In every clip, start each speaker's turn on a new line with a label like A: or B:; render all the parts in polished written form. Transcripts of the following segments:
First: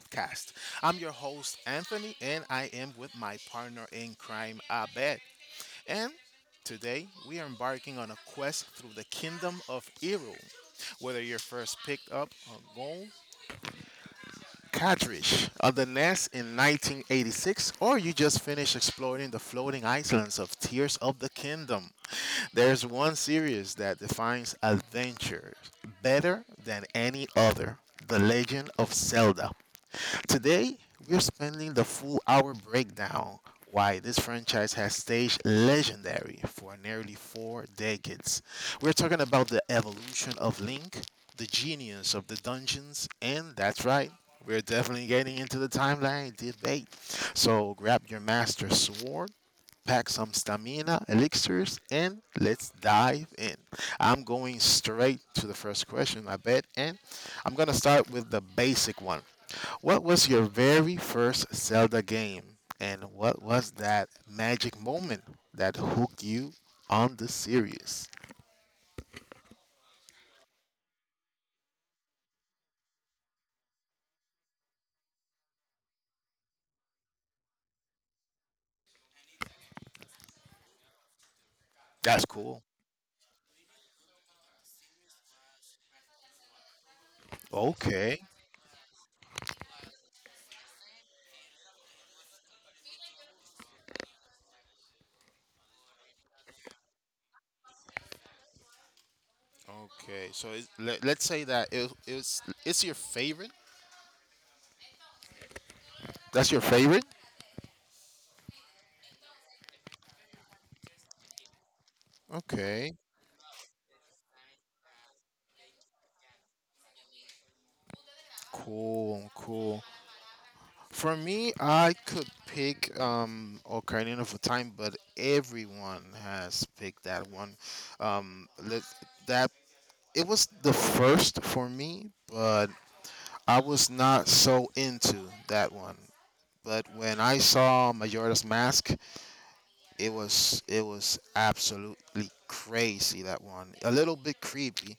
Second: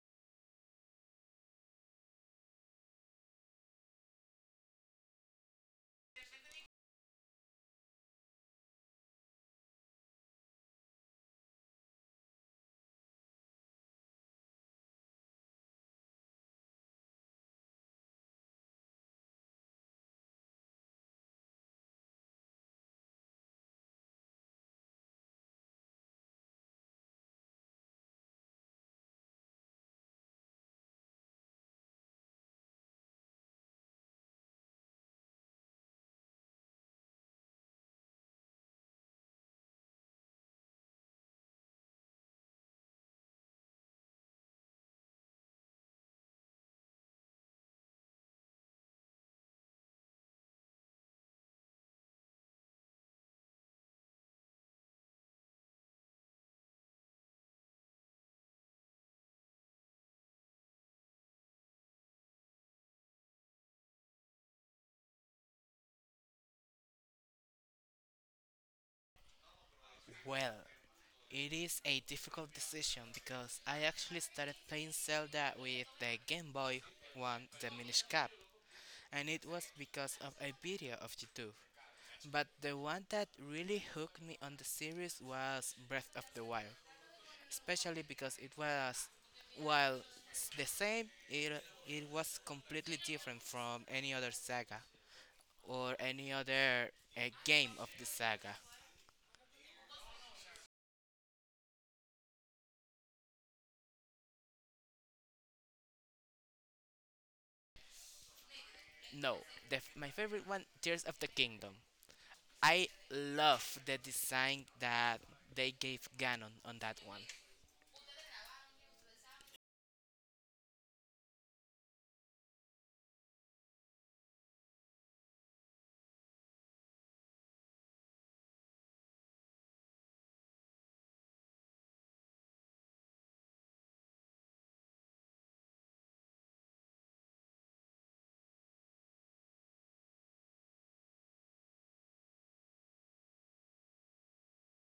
A: Podcast. I'm your host, Anthony, and I am with my partner in crime, Abed. And today, we are embarking on a quest through the kingdom of Eru. Whether your first pickup or goal cartridge of the NES in 1986, or you just finished exploring the floating islands of Tears of the Kingdom. There's one series that defines adventure better than any other, The Legend of Zelda. Today, we're spending the full hour breakdown why this franchise has stayed legendary for nearly 4 decades. We're talking about the evolution of Link, the genius of the dungeons, and that's right, we're definitely getting into the timeline debate. So grab your master sword, pack some stamina, elixirs, and let's dive in. I'm going straight to the first question, I bet, and I'm gonna start with the basic one. What was your very first Zelda game, and what was that magic moment that hooked you on the series?
B: Well, it is a difficult decision because I actually started playing Zelda with the Game Boy one, the Minish Cap, and it was because of a video of YouTube.
A: That's
B: But
A: cool.
B: the one that really hooked me on the series was Breath of the Wild, especially
A: Okay.
B: because it was, while the same, it was completely different from any other saga or any other game of the saga.
A: Okay. So let's say that it's your favorite. That's your favorite?
B: No, my favorite one, Tears of the Kingdom. I
A: Okay.
B: love the design that they gave Ganon on that one.
A: Cool, cool. For me, I could pick Ocarina of Time, but everyone has picked that one. Let, that It was the first for me, but I was not so into that one. But when I saw Majora's Mask, it was absolutely crazy that one. A little bit creepy.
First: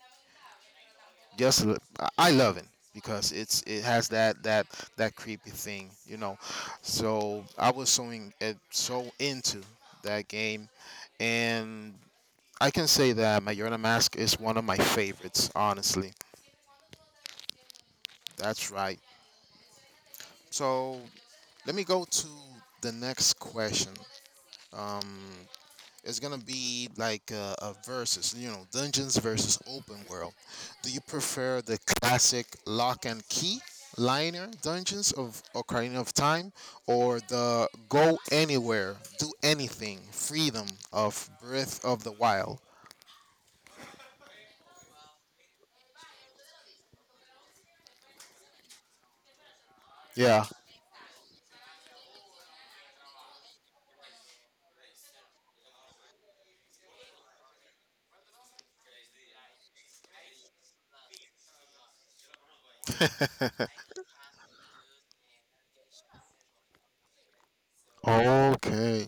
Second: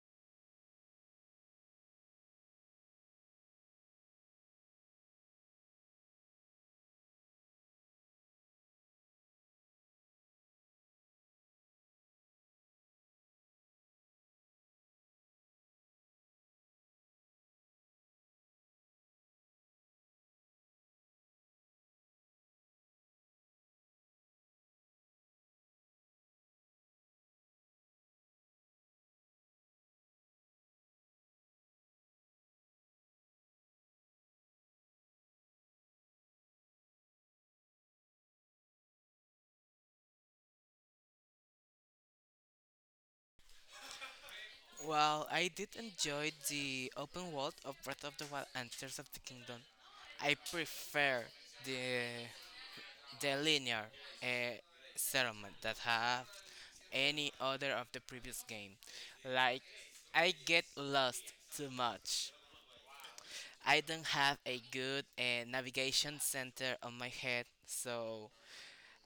A: I love it because it has that creepy thing. So I was so into that game, and I can say that Majora Mask is one of my favorites, honestly. That's right. So, let me go to the next question. Um, it's gonna be like a versus, dungeons versus open world. Do you prefer the classic lock and key liner dungeons of Ocarina of Time, or the go anywhere, do anything, freedom of Breath of the Wild?
B: Well, I did enjoy the open world of Breath of the Wild and Tears of the Kingdom. I
A: Yeah.
B: prefer the the linear uh, settlement that have any other of the previous game. Like I get lost too much. I don't have a good navigation center on my head, so
A: Okay.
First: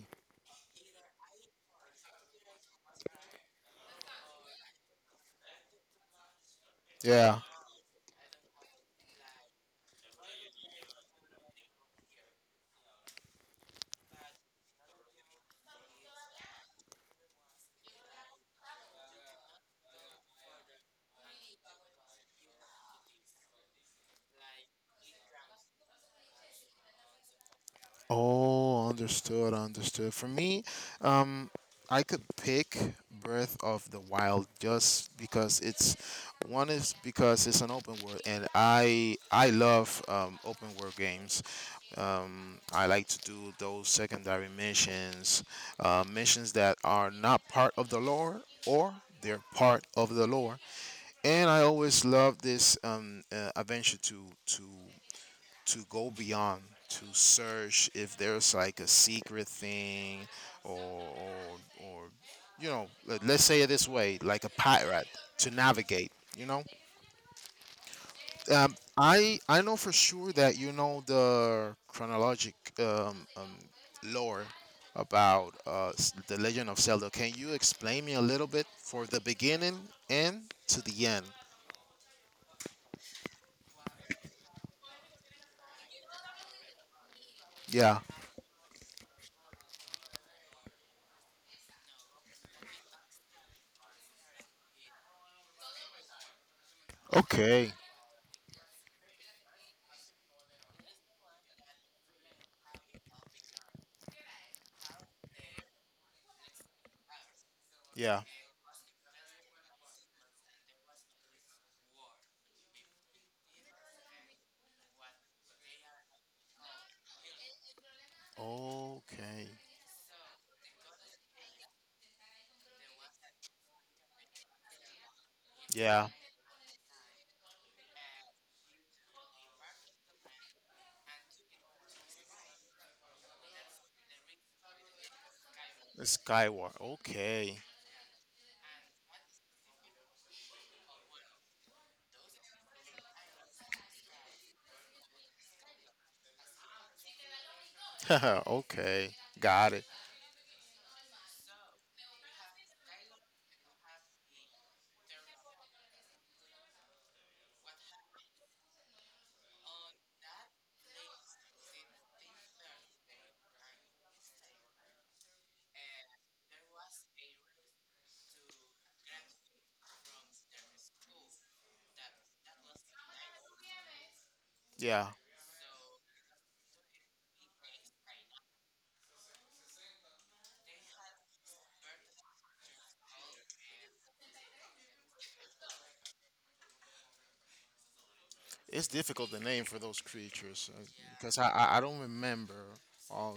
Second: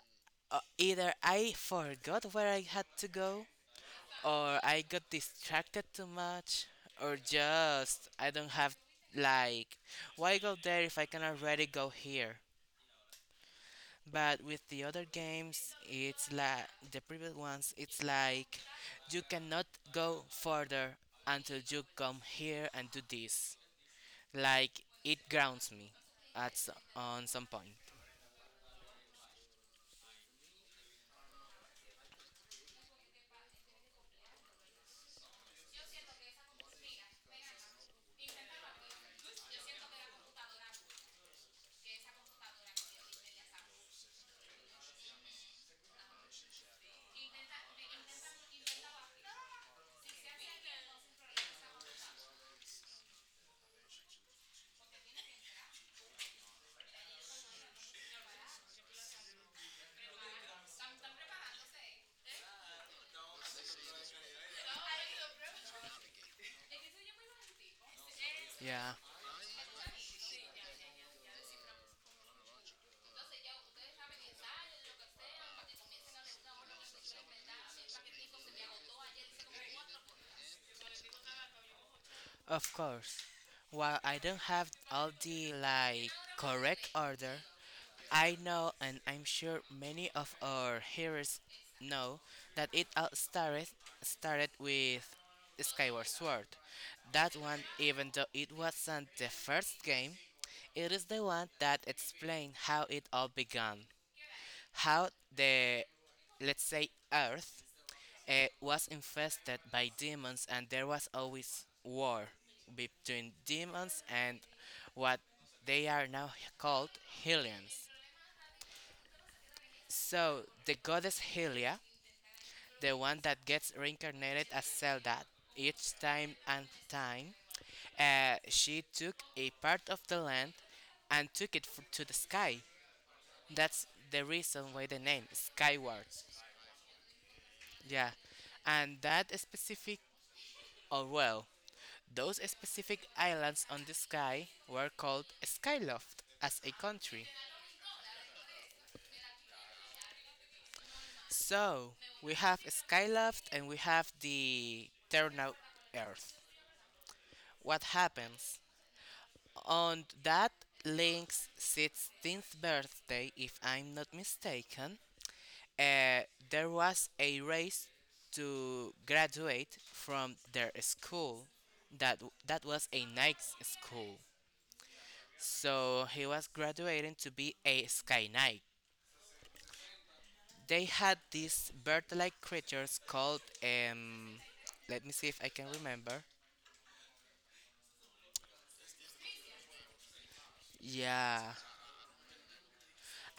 B: either I forgot where I had to go, or I got distracted too much, or
A: Yeah.
B: just I don't have like why go there if I can already go here. But with the other games, it's like the previous ones, it's like you cannot go further until you come here and do this. Like it grounds me at on some point.
A: Oh, understood, understood. For me, um, I could pick Breath of the Wild just because it's one is because it's an open world, and I love open world games. I like to do those secondary missions, missions that are not part of the lore or they're part of the lore. And I always love this adventure to to go beyond to search if there's like a secret thing, or, you know, let's say it this way, like a pirate to navigate you know
B: Yeah.
A: I know for sure that you know the chronologic um, um, lore about the Legend of Zelda. Can you explain me a little bit for the beginning and to the end?
B: Of course, while I don't have all the like correct order,
A: Yeah.
B: I know and I'm sure many of our hearers know that it all started with Skyward Sword. That one,
A: Okay.
B: even though it wasn't the first game, it is the one that explained how it all began. How the, let's say, Earth
A: Yeah.
B: was infested by demons, and there was always war between demons and what they are now called Hylians.
A: Okay.
B: So, the goddess Hylia, the one that gets reincarnated as Zelda each
A: Yeah.
B: time and time, she took a part of the land and took it to the sky. That's the reason why the name Skyward.
A: Skywalker. Okay.
B: Yeah, and that specific, oh well, those specific islands on the sky were called Skyloft as a country.
A: okay. Got it.
B: So, we have Skyloft and we have the Terra Earth. What happens? On that Link's 16th birthday, if I'm not mistaken, uh, there was a race to graduate from their school. That, that was a nice school.
A: Yeah.
B: So he was graduating to be a Sky Knight. They had these bird like creatures called, let me see if I can remember.
A: It's difficult to name for those creatures because
B: Yeah,
A: I don't remember.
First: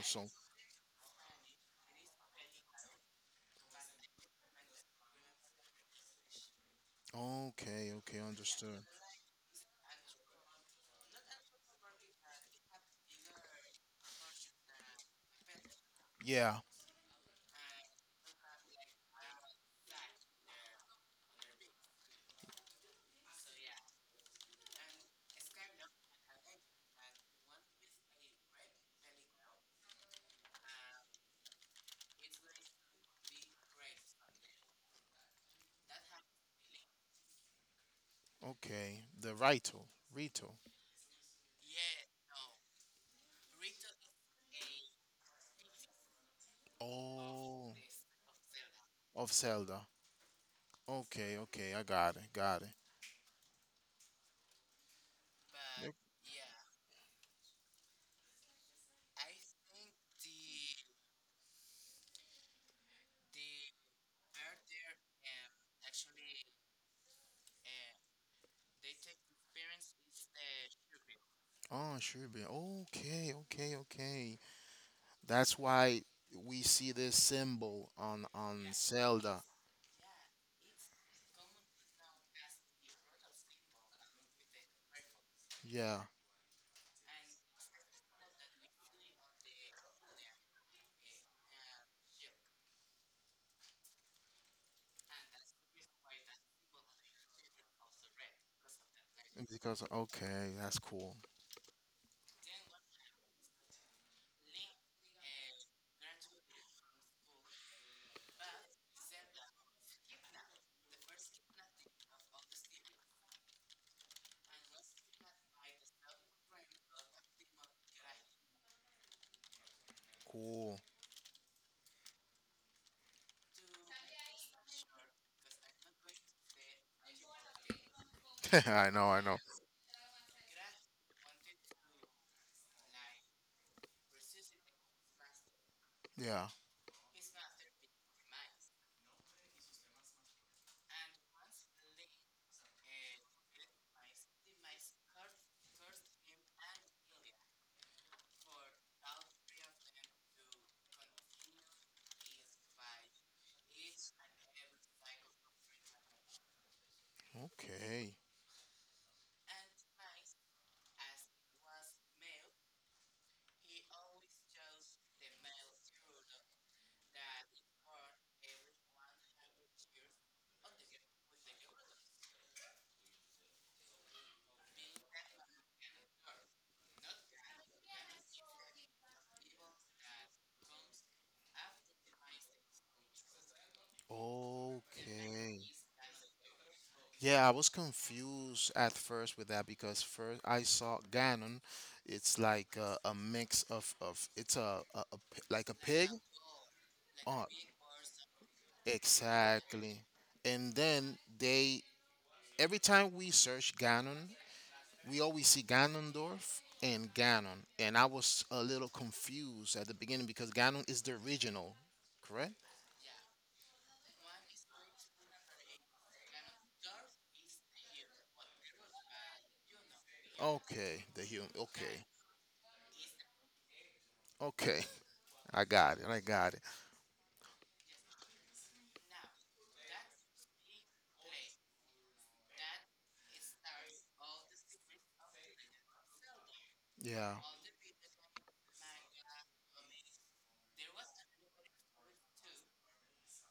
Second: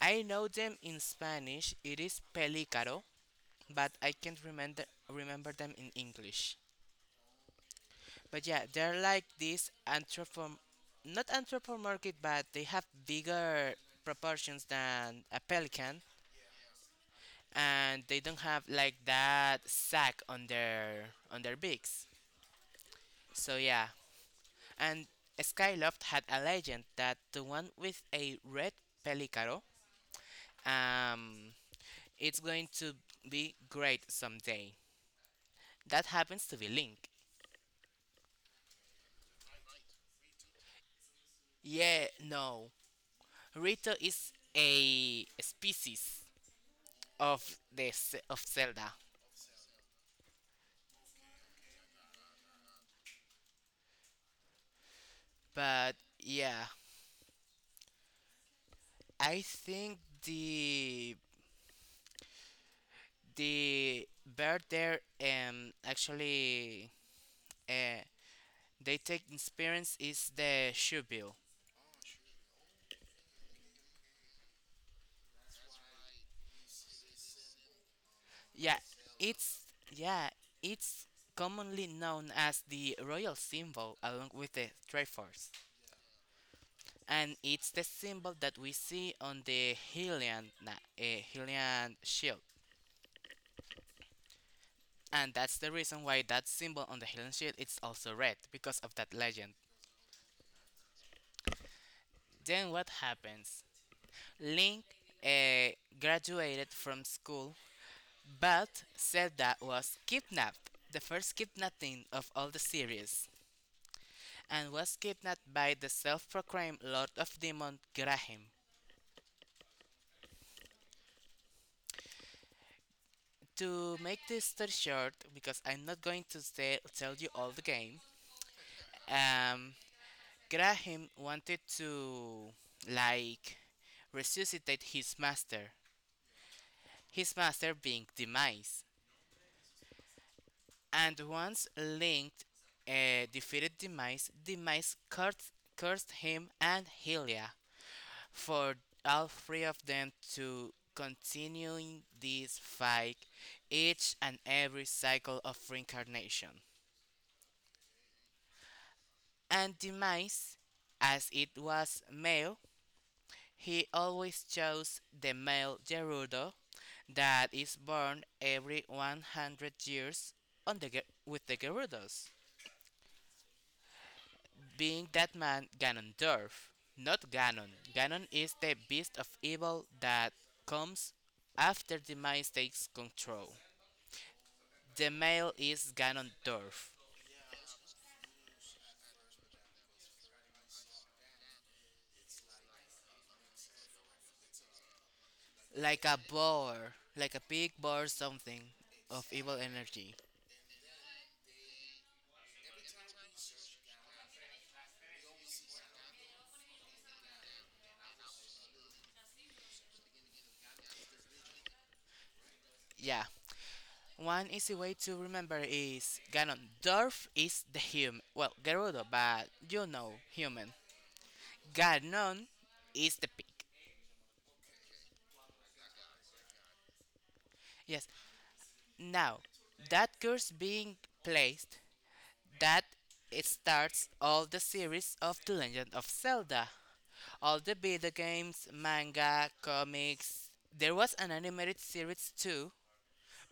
B: I know them in Spanish. It is pelícaro, but I can't remember them in English.
A: Okay. Okay.
B: But yeah,
A: Understood.
B: they're like this not anthropomorphic, but they have bigger proportions than a pelican,
A: Yeah.
B: and they don't have like that sack on their beaks. So yeah, and Skyloft had a legend that the one with a red pelicaro, um, it's going to be great someday. That happens to be Link.
A: Okay. The Rito. Rito.
B: Yeah, no, Rito is a species of
A: Oh.
B: of Zelda,
A: Of Zelda. Okay. Okay. I got it. Got it. Yep.
B: but yeah, I think the the bird there actually uh, they take inspirance is the Shubil.
A: Oh, sure. Okay, okay, okay. That's why we see this symbol on
B: Yeah,
A: Zelda.
B: it's yeah, it's commonly known as the royal symbol along with the Triforce,
A: Yeah.
B: and it's the symbol that we see on the Hylian shield. And that's the reason why that symbol on the Hylian shield is also red because of that legend.
A: Because okay, that's cool.
B: Then what happens? Link eh, graduated from school, but Zelda was kidnapped. The first kidnapping of all the series. And was kidnapped by the self proclaimed Lord of Demon Graham.
A: Cool.
B: To make this story short, because I'm not going to say, tell you all the game,
A: I know, I know.
B: um, Graham wanted to, like, resuscitate
A: Yeah.
B: his master being Demise. And once linked defeated Demise, Demise cursed him and Helia for all three of them to continuing this fight each and every cycle of reincarnation.
A: Okay.
B: And Demise, as it was male, he always chose the male Gerudo that is born every 100 years on with the Gerudos, being that man Ganondorf. Not Ganon. Ganon is the beast of evil that comes after Demise takes control. The male
A: Okay.
B: is Ganondorf,
A: Yeah, I was confused at first with that because first I saw Ganon. It's like a mix of it's a p- like a
B: like
A: pig.
B: a boar, like a
A: Oh,
B: big boar something of evil
A: exactly.
B: energy.
A: And then they every time we search Ganon, we always see Ganondorf and Ganon, and I was a little confused at the beginning because Ganon is the original, correct?
B: Yeah. One easy way to remember is Ganondorf is the human. Well, Gerudo, but you know, human.
A: Okay, the human. Okay,
B: Ganon is the pig.
A: okay, I got it. I got it.
B: Yes. Now, that curse being placed, that it starts all the series of The Legend of Zelda.
A: Yeah,
B: All the video games, manga, comics. There was an animated series too,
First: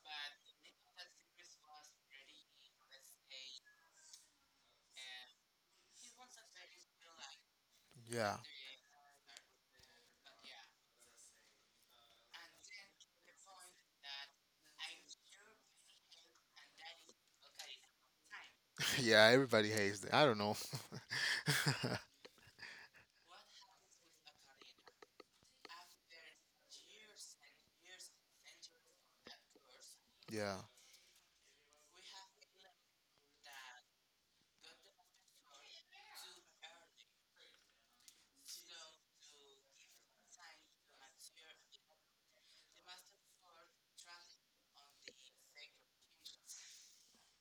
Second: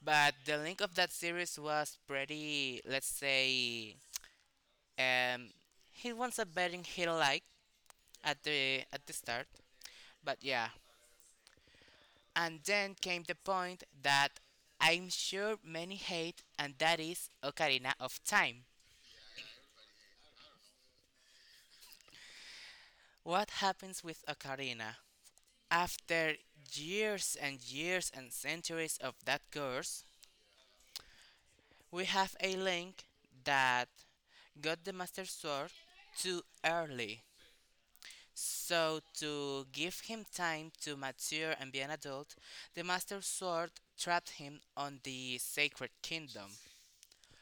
B: but the link of that series was pretty, let's say, um, he wants a betting he liked
A: yeah,
B: at the start. But yeah, and then came the point that I'm sure many hate, and that is Ocarina of Time.
A: yeah. Everybody hates that. I don't know.
B: What happens with Ocarina? After years and years and centuries of that curse,
A: yeah.
B: we have a Link that got the Master Sword too early. So, to give him time to mature and be an adult, the Master Sword trapped him on the Sacred Kingdom.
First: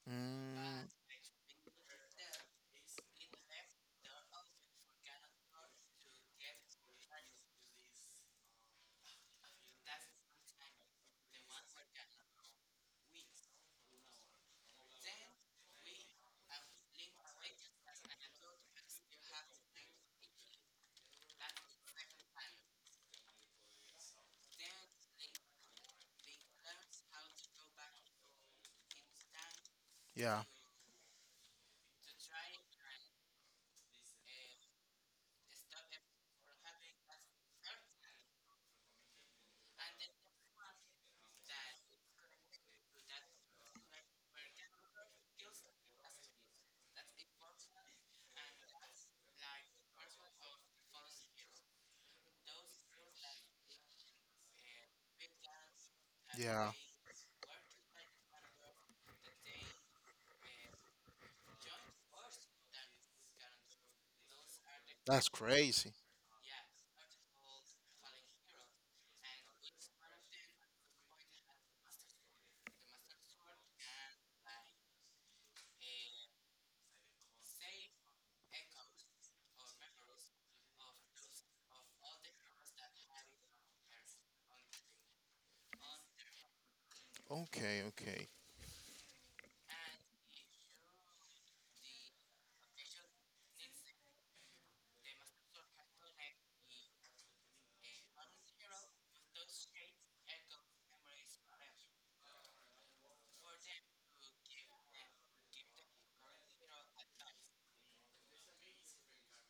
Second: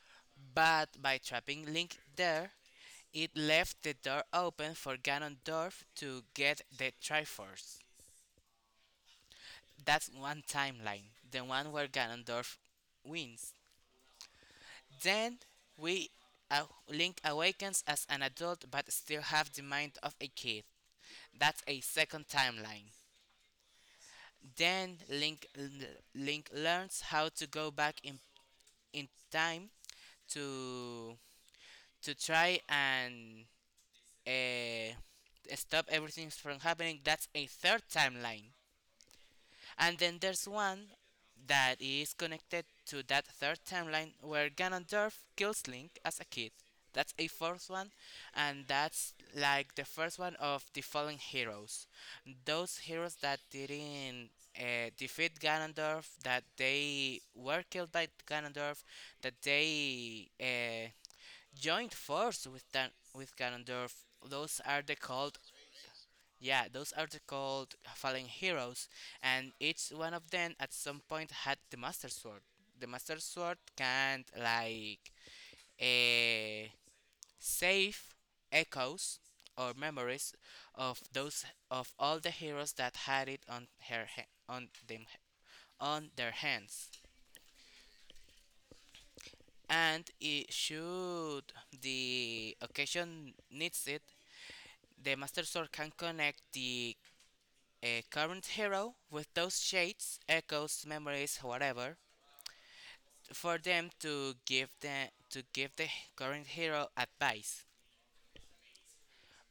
A: Mm,
B: But by trapping Link there, it left the door open for Ganondorf to get the Triforce. That's one timeline, the one where Ganondorf wins. Then we uh, Link awakens as an adult but still have the mind of a kid. That's a second timeline. Then Link learns how to go back in time
A: yeah.
B: to to try and uh, stop everything from happening. That's a third timeline. And then there's one that is connected to that third timeline where Ganondorf kills Link as a kid. That's a fourth one, and that's like the first one of the fallen heroes. Those heroes that didn't defeat Ganondorf, that
A: Yeah.
B: they were killed by Ganondorf, that they joined force with with Ganondorf. Those are the
A: That's
B: called,
A: crazy.
B: yeah, those are the called fallen heroes, and each one of them at some point had the Master Sword. The Master Sword can like eh, save echoes or memories of those of all the heroes that had it on them on their hands.
A: Okay, okay.
B: And it should the occasion needs it, the Master Sword can connect the a current hero with those shades, echoes, memories, whatever, for them to give the current hero advice.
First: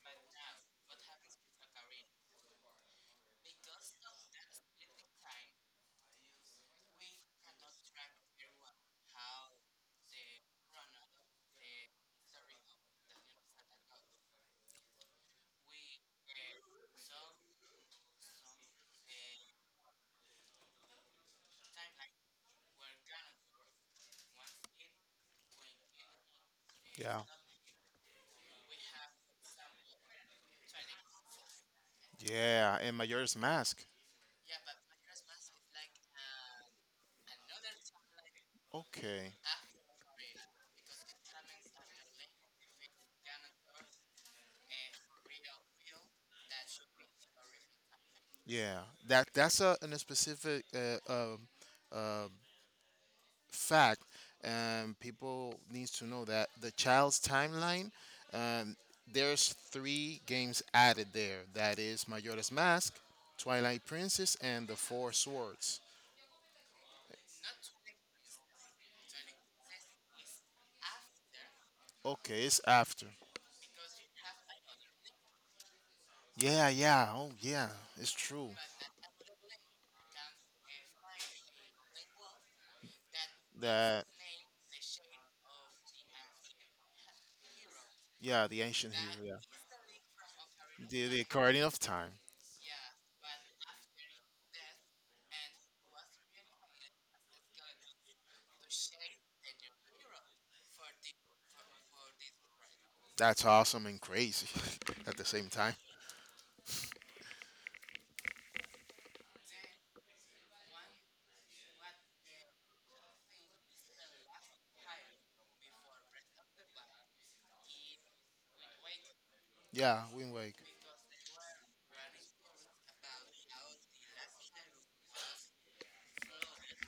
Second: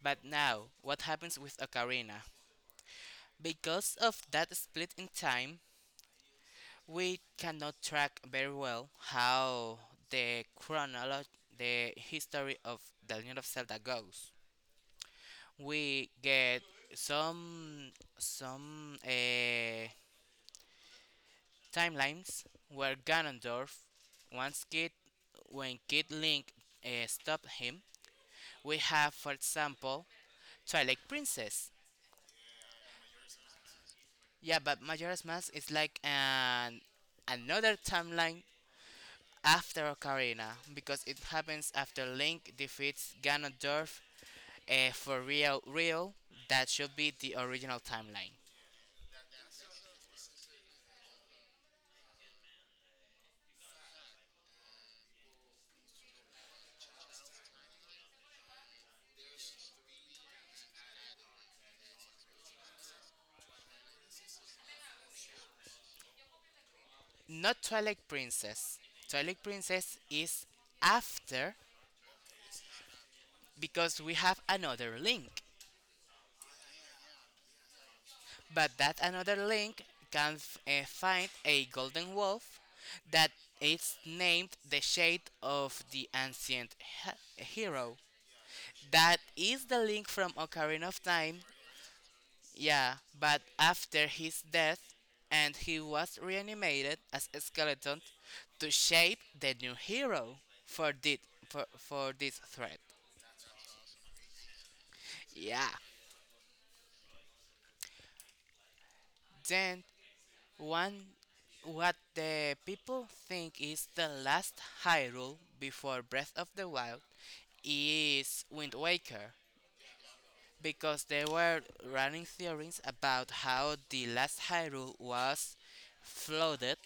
B: But now, what happens with Ocarina? Because of that split in time, we cannot track very well how the chronology, the history of the Legend of Zelda goes. We get some timelines where Ganondorf once Kid when Kid Link
A: Yeah.
B: stopped him. We have, for example, Twilight Princess.
A: Yeah, and Majora's Mask.
B: Yeah, but Majora's Mask is like an another timeline
A: Okay.
B: after Ocarina because it happens after Link defeats Ganondorf for real. Real that should be the original timeline,
A: Yeah. That's a specific uh, fact, and people needs to know that the child's timeline um there's three games added there. That is Majora's Mask, Twilight Princess and The Four Swords.
B: not Twilight Princess. Twilight Princess is after
A: Okay, it's after.
B: because we have another Link.
A: Yeah, yeah. Oh, yeah. It's true.
B: But that another link can find a golden wolf that is
A: That
B: named the Shade of the Hero.
A: Yeah, the ancient
B: That
A: hero,
B: is the link from
A: yeah.
B: Ocarina of
A: The
B: Time.
A: Guardian of Time.
B: Yeah, but after his death, and he was reanimated as a skeleton to shape the new hero for for this threat.
A: That's awesome and crazy at the same
B: Yeah.
A: time.
B: Then one, what the people think is the last Hyrule before Breath of the Wild is Wind Waker,
A: Yeah, we like
B: because there were running theories about how the last Hyrule was flooded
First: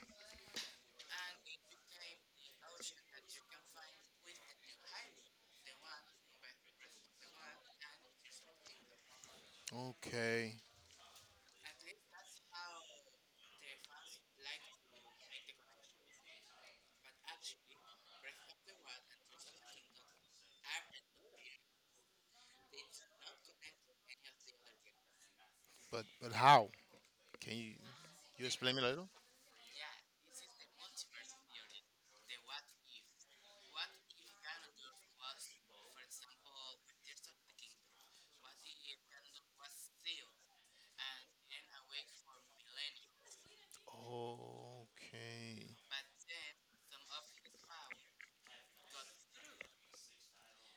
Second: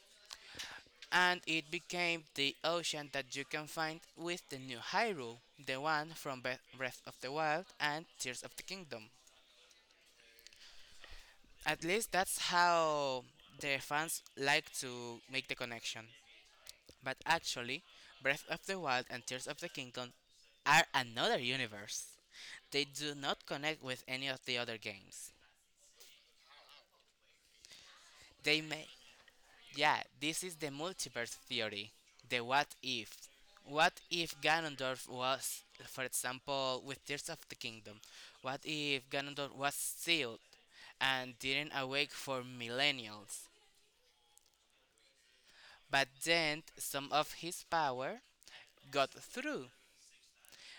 B: and it became the ocean that you can find with the new Hyrule, the one from Breath of the Wild and Tears of the Kingdom.
A: okay,
B: At least that's how the fans like to make the connection. But actually, Breath of the Wild and Tears of the Kingdom are another universe. They do not connect with any of the other games.
A: but how? Can you
B: They
A: explain me
B: may.
A: a little?
B: Yeah, this is the multiverse theory. The what if. What if Ganondorf was, for example, with Tears of the Kingdom? What if Ganondorf was sealed and didn't awake for millennials?
A: Okay.
B: But then some of his power got through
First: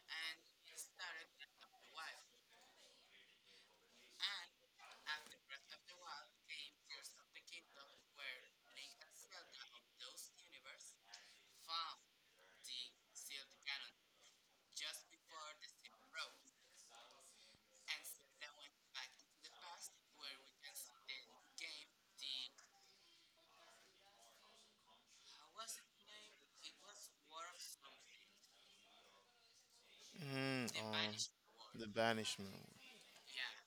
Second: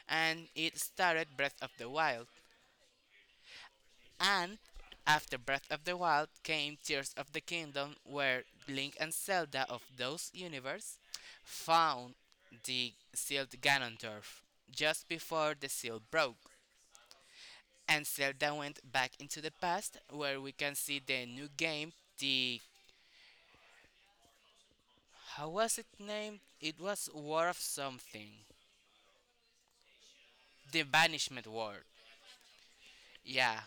B: and it started Breath of the Wild. And after Breath of the Wild came Tears of the Kingdom, where Link and Zelda of those universe found the sealed Ganondorf just before the seal broke. And Zelda went back into the past, where we can see the new game, the how was it named? It was War of something, the Banishment War.
A: The banishment.
B: Yeah,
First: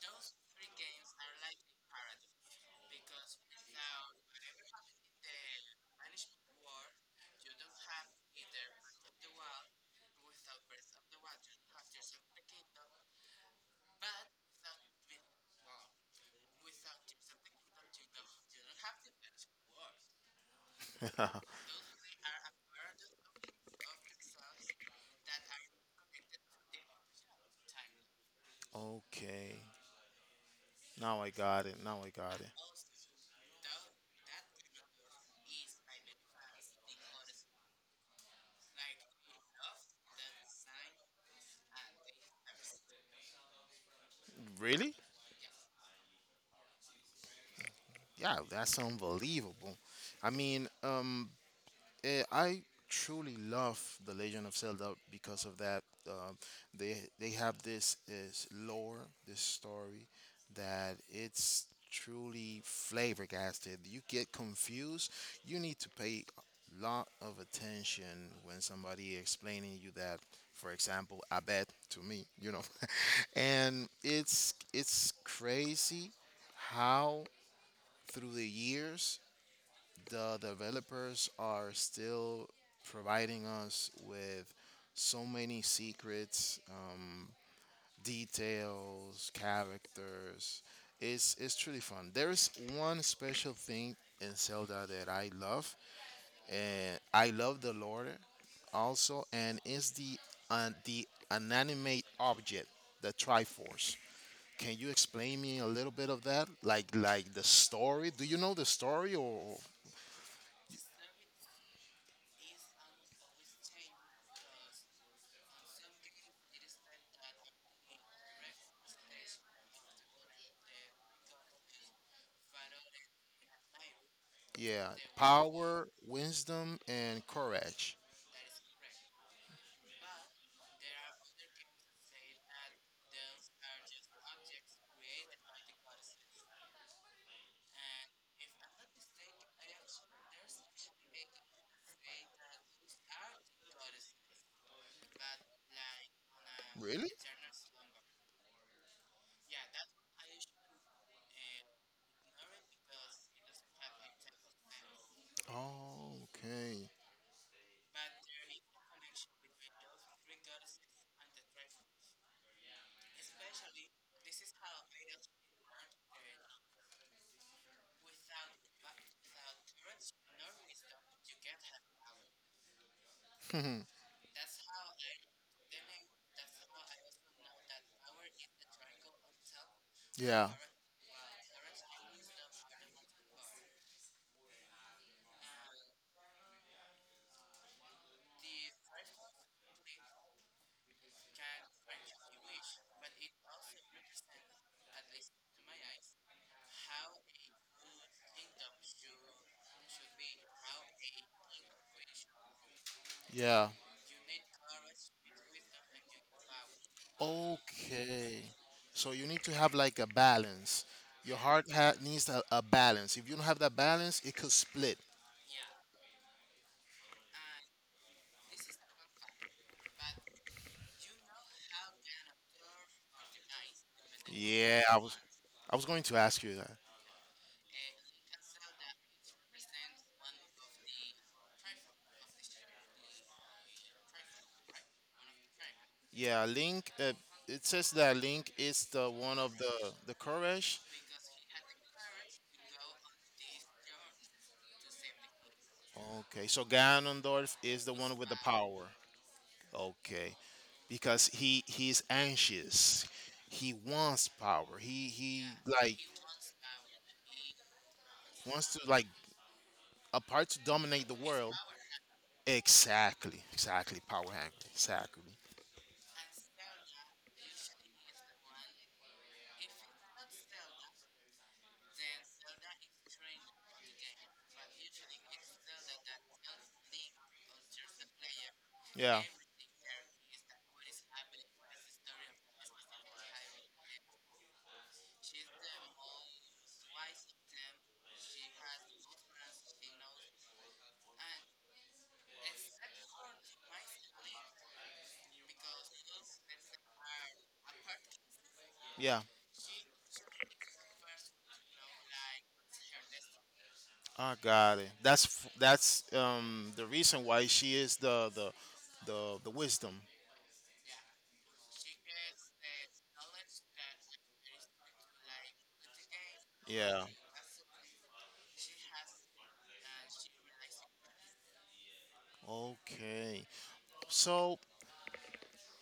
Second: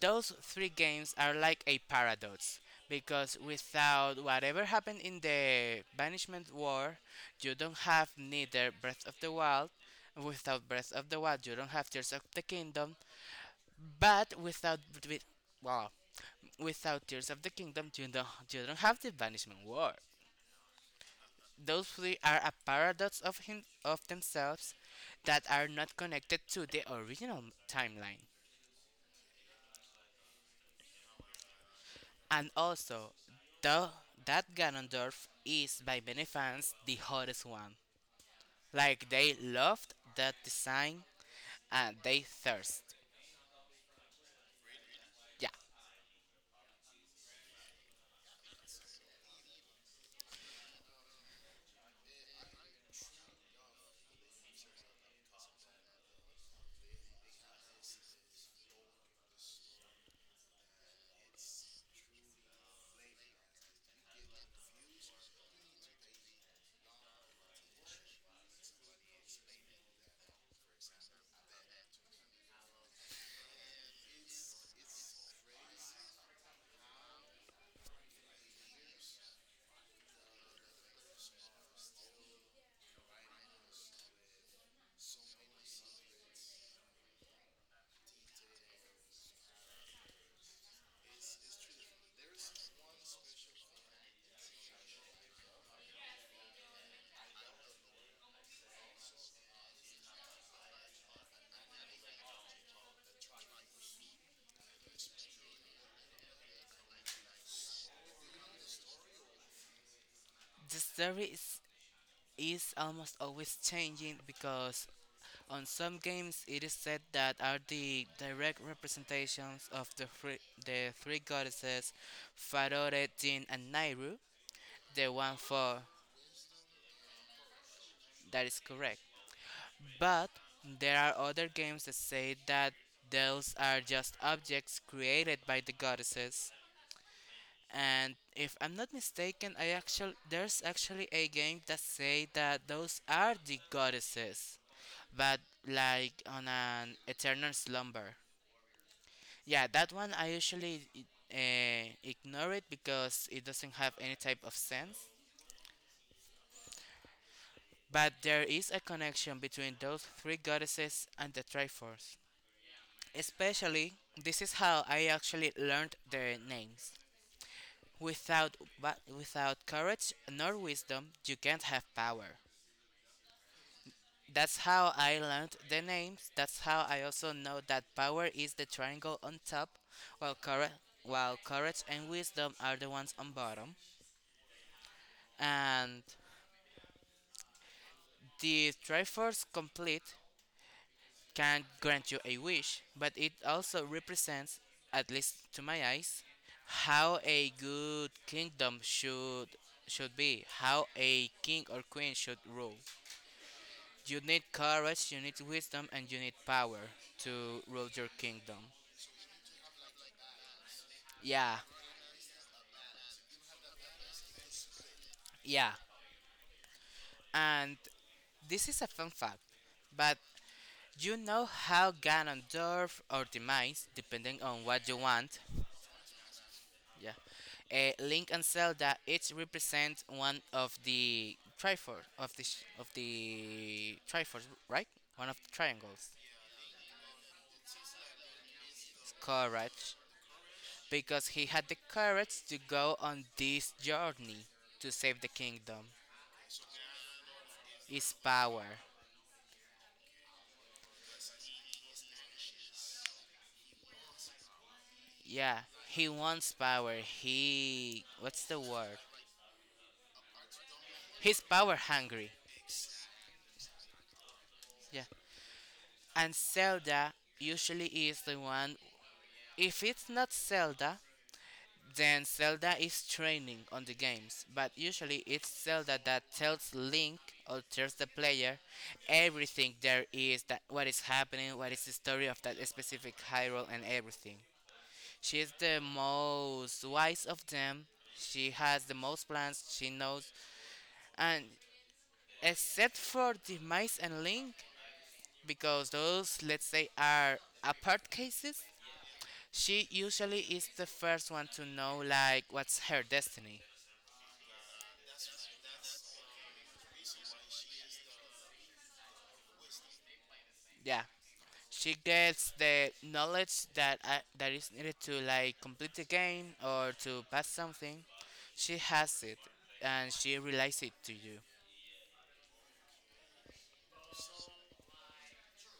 B: those three games are like a paradox because without whatever happened in the Banishment War, you don't have neither Breath of the Wild. Without Breath of the Wild, you don't have Tears of the Kingdom. But without with, well, without Tears of the Kingdom, you don't have the Banishment War. Those three are a paradox of him of themselves that are not connected to the original timeline.
A: okay. Now I got it. Now I got it.
B: And also, the that Ganondorf is by many fans the hottest one. Like they loved that design and they thirst.
A: Really?
B: Yeah,
A: Yeah, that's unbelievable. I mean, I truly love the Legend of Zelda because of that. They have this is lore, this story that it's truly flabbergasted. You get confused. You need to pay a lot of attention when somebody explaining you that. For example, I bet to me, you know, and it's crazy how through the years the developers are still providing us with so many secrets, details, characters. It's truly fun. There is one special thing in Zelda that I love, and I love the lore also, and it's the inanimate object, the Triforce. Can you explain me a little bit of that? Like the story? Do you know the story or?
B: the story is almost always changing because on some games it is said that are the direct representations of the three goddesses Farore, Jin, and Nairu.
A: Yeah,
B: The one for
A: power, wisdom, and courage.
B: that is correct. But there are other games that say that those are just objects created by the goddesses. And if I'm not mistaken, I actually there's actually a game that say that those are the goddesses, but like on an
A: Really?
B: eternal slumber. Yeah, that one I usually ignore it because it doesn't have any type of sense.
A: Oh, okay.
B: But there is a connection between those three goddesses and the Triforce. Especially, this is how I actually learned their names. Without courage nor wisdom, you can't have power. That's how I learned the names. That's how I also know that power is the triangle on top, while
A: Yeah,
B: courage and wisdom are the ones on bottom. And the Triforce complete can grant you a wish, but it also represents, at least to my eyes, how a good kingdom should be, how a king or queen should rule.
A: yeah.
B: You need courage, you need wisdom, and you need power to rule your
A: Okay.
B: kingdom.
A: So you need to have like a balance. Your
B: Yeah,
A: heart needs a balance. If you don't have that balance, it could split.
B: yeah. And this is a fun fact, but you know how Ganondorf or Demise, depending on
A: Yeah,
B: what you
A: I was,
B: want.
A: I was going to ask you that.
B: Yeah. Link and Zelda each represent one of the triforce of the triforce, right? One of the triangles.
A: Yeah, Link. It says that Link is the one of the
B: Courage,
A: the courage.
B: because he had the courage to go on this journey to save the kingdom.
A: Okay, so Ganondorf is the
B: Is
A: one with the
B: power.
A: power. Okay, because he's anxious. He wants power. He
B: Yeah,
A: like
B: he wants power. He, what's the
A: wants to
B: word?
A: like a part to dominate the
B: He's
A: world.
B: power hungry.
A: Exactly, exactly. Power hungry.
B: Yeah.
A: Exactly.
B: And Zelda usually is the one, if it's not Zelda, then Zelda is training on the games, but usually it's Zelda that tells Link or tells the player
A: Yeah,
B: everything there is, that what is happening, what is the story of that specific Hyrule and everything. She is the most wise of them. She has the most plans, she knows, and except for the mice and Link, because those, let's say, are apart cases,
A: yeah.
B: she usually is the first one to know like what's her destiny.
A: I got it. That's that's the reason why she is the wisdom.
B: Yeah. She gets the knowledge that is needed to like complete the game or
A: Yeah.
B: to pass something. She has it and she relays it to you.
A: Okay. So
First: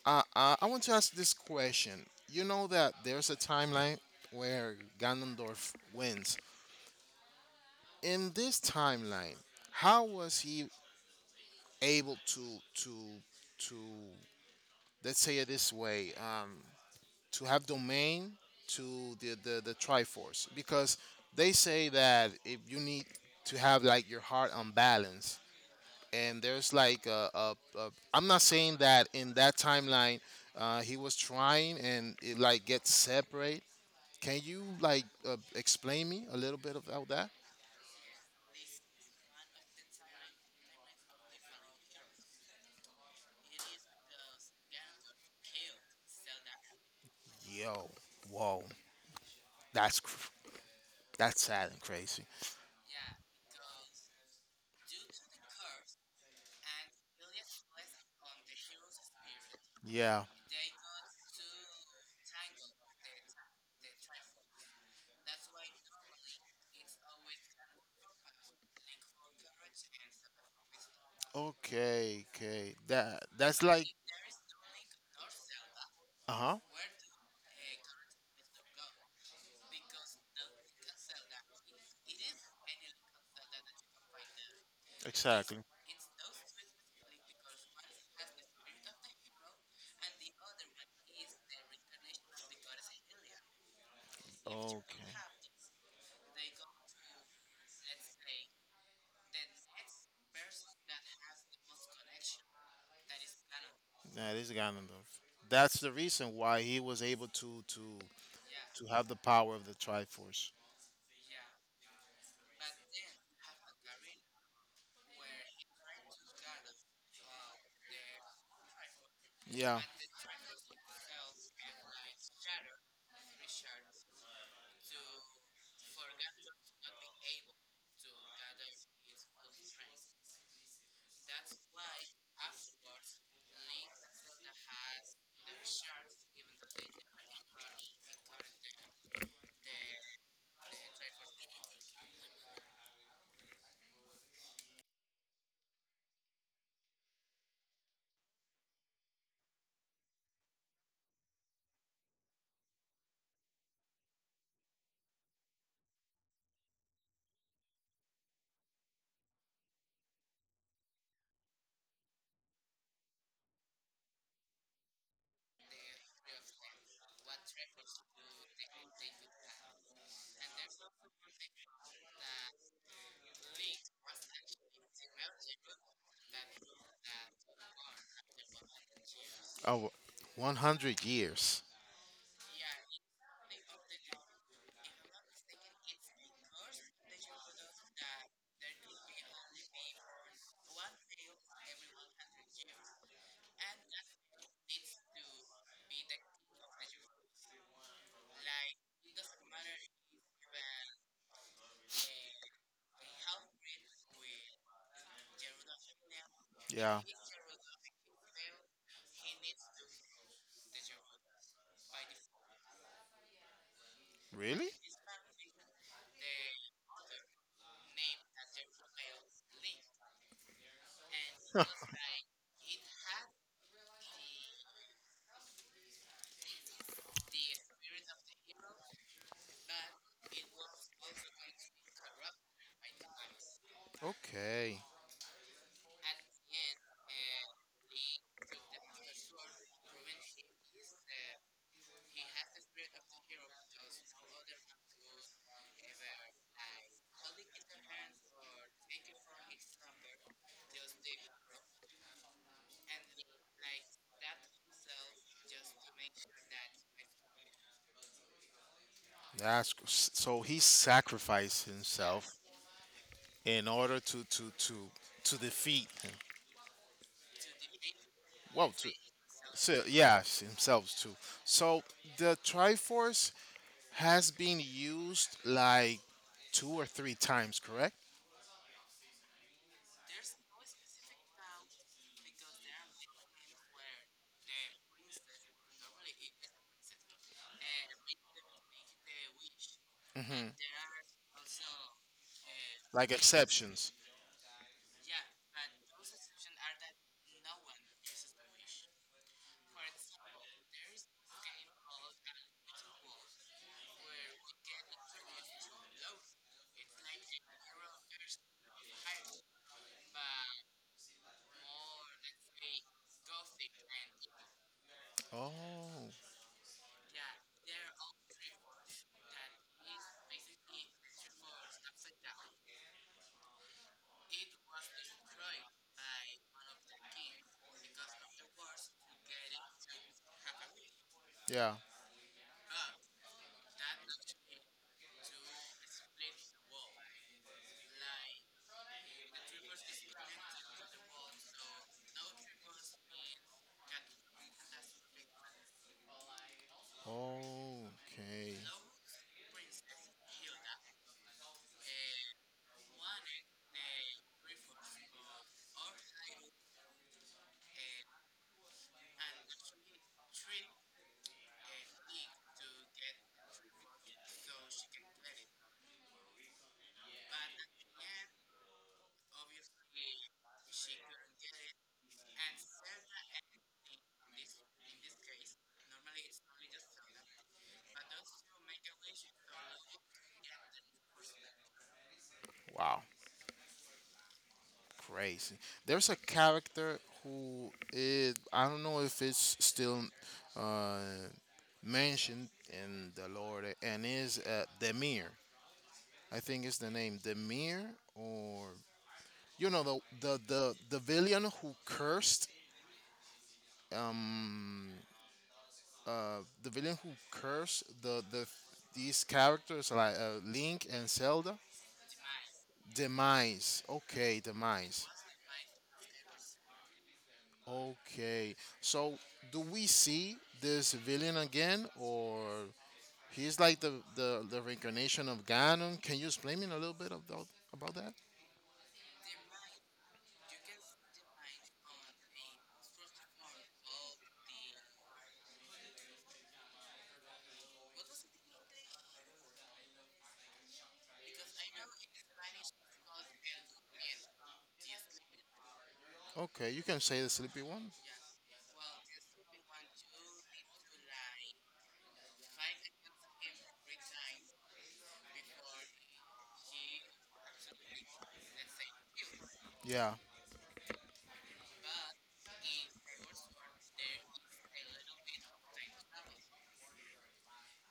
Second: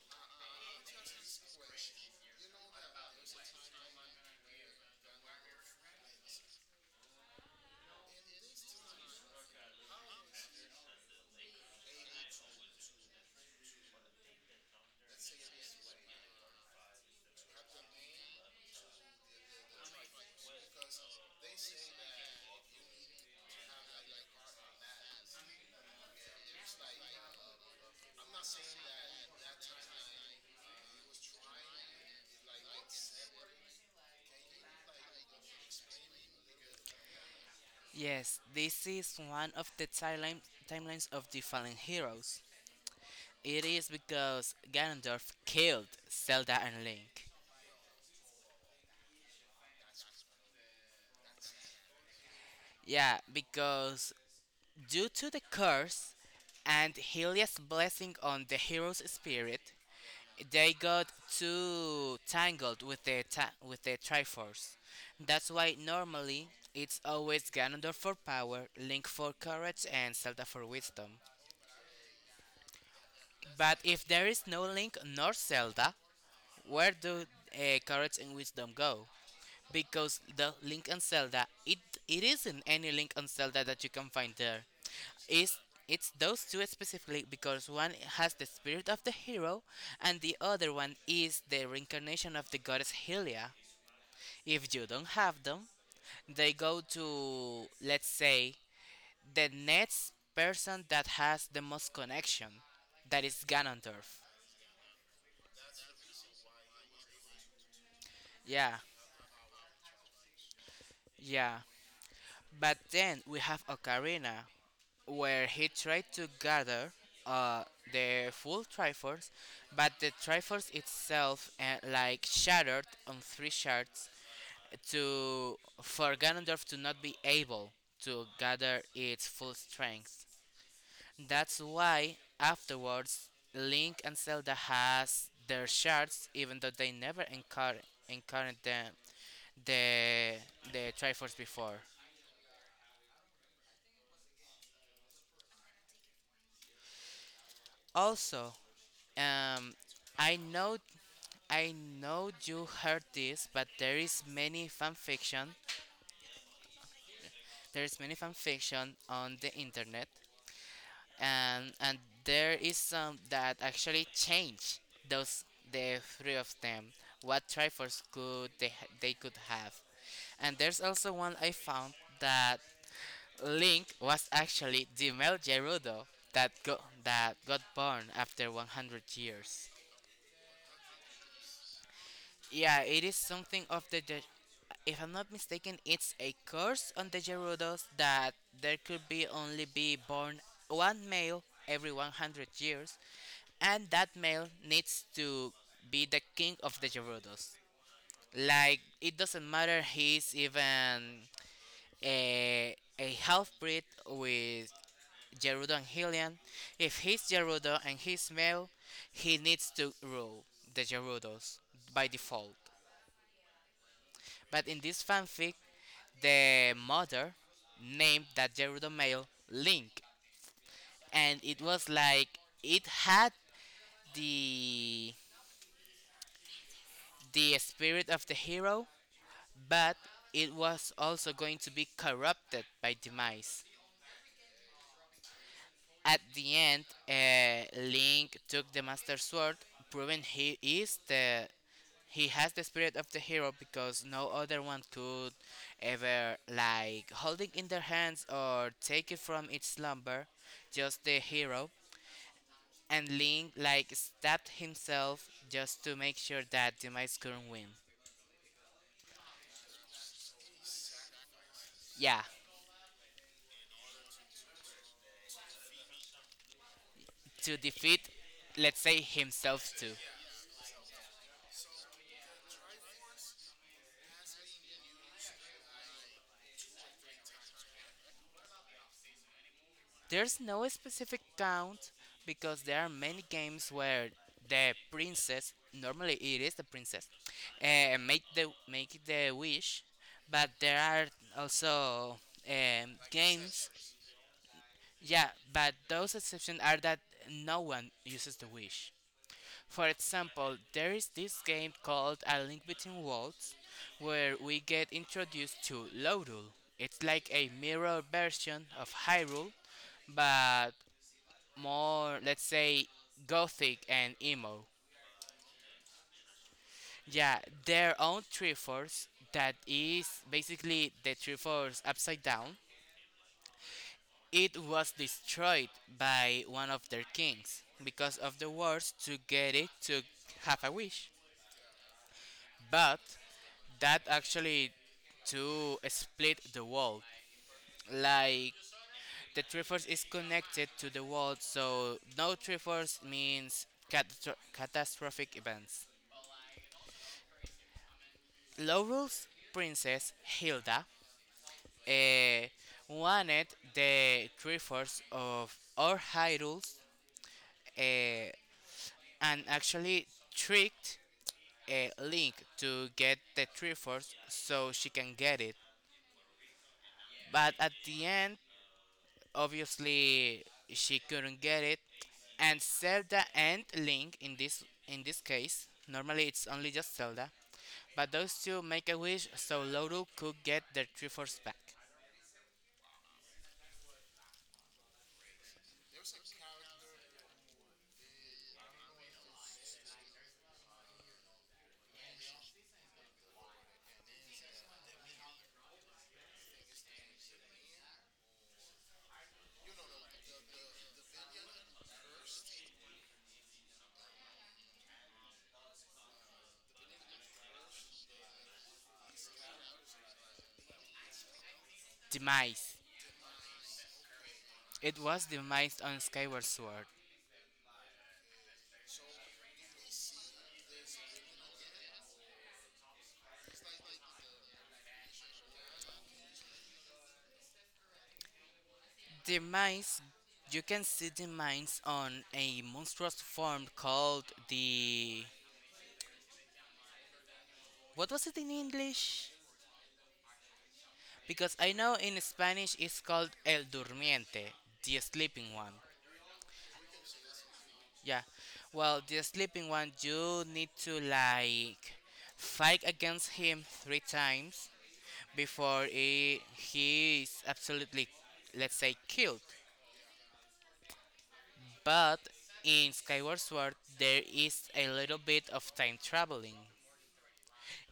A: I want to ask this question. You know that there's a timeline where Ganondorf wins. In this timeline, how was he able to to let's say it this way, to have domain to the Triforce? Because they say that if you need to have like your heart on balance, and there's like a I'm not saying that in that timeline, he was trying and it like gets separate. Can you like explain me a little bit about that?
B: Yes, this is one of the timelines of the Fallen Heroes. It is because Ganondorf killed Zelda and Link.
A: Yo, whoa, that's that's sad and crazy.
B: Yeah, because due to the curse and Helia's blessing on the hero's spirit,
A: Yeah.
B: they got too tangled with their Triforce. That's why normally it's always Ganondorf for power, Link for courage, and Zelda for wisdom.
A: Okay. Okay. That's
B: But
A: like
B: if there is no Link nor Zelda,
A: uh huh.
B: where do Courage and Wisdom go? Because the Link and Zelda, it isn't any Link and Zelda that you can find there. It's
A: Exactly.
B: it's those two specifically, because one has the spirit of the hero, and the other one is the reincarnation of the goddess Hylia. If you
A: Okay.
B: don't have them, they go to, let's say, the next person that has the most connection, that is Ganondorf.
A: Yeah, this guy that's the reason why he was able to to
B: Yeah,
A: to have the power of the Triforce.
B: yeah. But then we have Ocarina, where he tried to gather uh, the full Triforce,
A: Yeah.
B: but the Triforce itself like shattered on three shards to for Ganondorf to not be able to gather its full strength. That's why afterwards Link and Zelda has their shards, even though they never encountered the the Triforce before. Also, um I know I know you heard this, but there is many fan fiction. There is many fan fiction on the internet, and there is some that actually change those the three of them, what trifles could they could have. And there's also one I found that Link was actually the male Gerudo that got born after 100 years.
A: Oh, 100 years.
B: Yeah, it is something of the. If I'm not mistaken, it's a curse on the Gerudos that there could be only be born one male every 100 years, and that male needs to be the king of the Gerudos. Like it doesn't matter he's even a half breed with Gerudo and Hylian. If
A: Yeah.
B: he's Gerudo and he's male, he needs to rule the Gerudos by default. But
A: Really?
B: in this fanfic, the mother named that Gerudo male Link, and it was like it had the the spirit of the hero, but it was also going to be corrupted by Demise.
A: Okay.
B: At the end, Link took the Master Sword, proving he has the spirit of the hero, because no other one could ever like holding in their hands or take it from its slumber, just the hero. And Link like stabbed himself just to make sure that Demise couldn't win.
A: That's so he sacrificed
B: Yeah,
A: himself in order to to defeat him.
B: to defeat,
A: Well,
B: let's
A: to,
B: say, himself
A: so
B: too.
A: yes, himself too. So the Triforce has been used like two or three times, correct?
B: There's no specific count, because there are many games where the princess, normally it is the princess, make the wish, but
A: Hmm.
B: there are also
A: Like
B: games.
A: exceptions.
B: Yeah, but those exceptions are that no one uses the wish. For example, there is this game called A Link Between Worlds, where we get introduced to Lorul. It's like a mirror version of Hyrule, but more, let's say, gothic and emo.
A: Oh,
B: Yeah, their own Triforce, that is basically the Triforce upside down, it was destroyed by one of their kings because of the wars to get it, to have a wish.
A: yeah.
B: But that actually to split the world. Like the Triforce is connected to the world, so no Triforce means catastrophic events.
A: Okay.
B: Laurel's princess Hilda, eh, wanted the Triforce of all Hyrule's, eh, and actually tricked Link to get the Triforce so she can get it. But at the end, obviously she couldn't get it, and Zelda and Link, in this case, normally it's only just Zelda, but those two make a wish so Laurel could get the Triforce back.
A: Wow, crazy. There's a character who is I don't know if it's still uh, mentioned in the Lord and is Demir. I think it's the name Demir or, you know, the villain who cursed um the villain who cursed these characters like Link and Zelda,
B: Demise.
A: Demise. Okay,
B: It
A: Demise.
B: was Demise on Skyward Sword.
A: Okay. So do we see this villain again, or he's like the reincarnation of Ganon? Can you explain me a little bit about that?
B: Demise. You can see Demise on a monstrous form called the. What was it in English? Because I know in Spanish it's called El Durmiente, the sleeping one.
A: Okay, you can say the sleepy one.
B: Yeah. Well, the sleeping one, you need to like fight against him three times before he is absolutely, let's say, killed.
A: Yeah.
B: But in Skyward Sword, there is a little bit of time traveling.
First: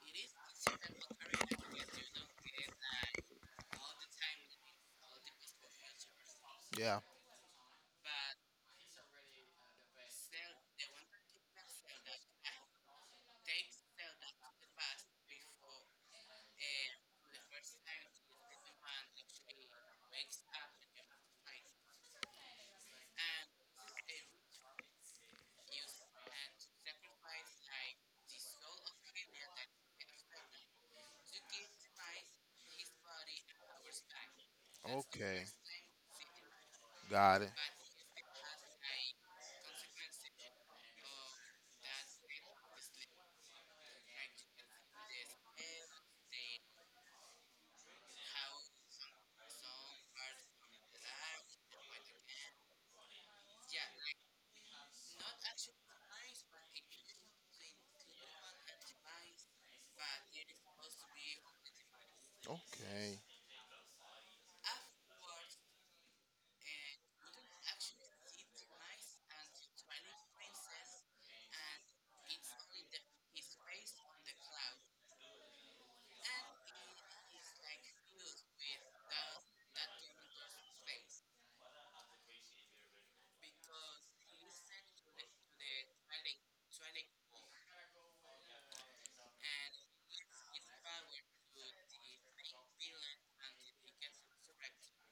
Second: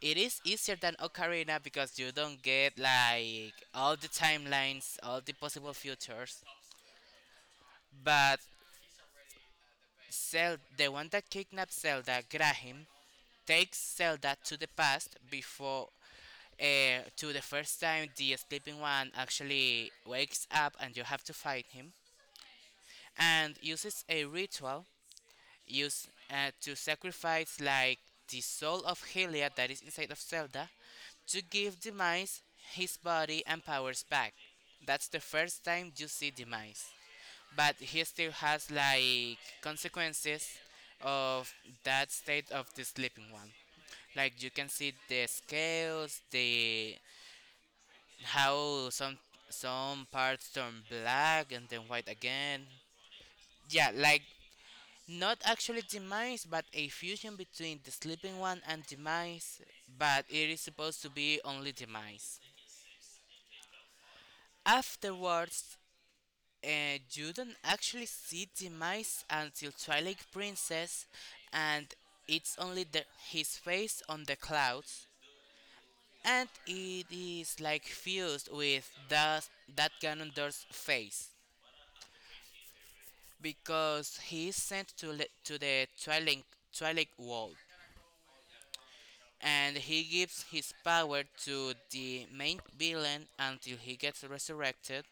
B: It is easier than Ocarina because you don't get like all the timelines, all the possible futures.
A: Yeah.
B: But the one that kidnapped Zelda, Graham, takes Zelda to the past, before to the first time the sleeping one actually wakes up and you have to fight him, and uses a ritual used to sacrifice like the soul of Hylia that is inside of Zelda to give Demise his body and powers back. That's the
A: Okay.
B: first time you see Demise.
A: Got it.
B: But he still has like consequences of that state of the sleeping one. Like you can see the scales, the how some parts turn black and then white again. Yeah, like not actually Demise, but a fusion between the sleeping one and Demise, but it is supposed to be only Demise.
A: Okay.
B: Afterwards, you don't actually see Demise until Twilight Princess, and it's only his face on the clouds, and it is like fused with that Ganondorf's face, because he is sent to the Twilight world. And he gives his power to the main villain until he gets resurrected,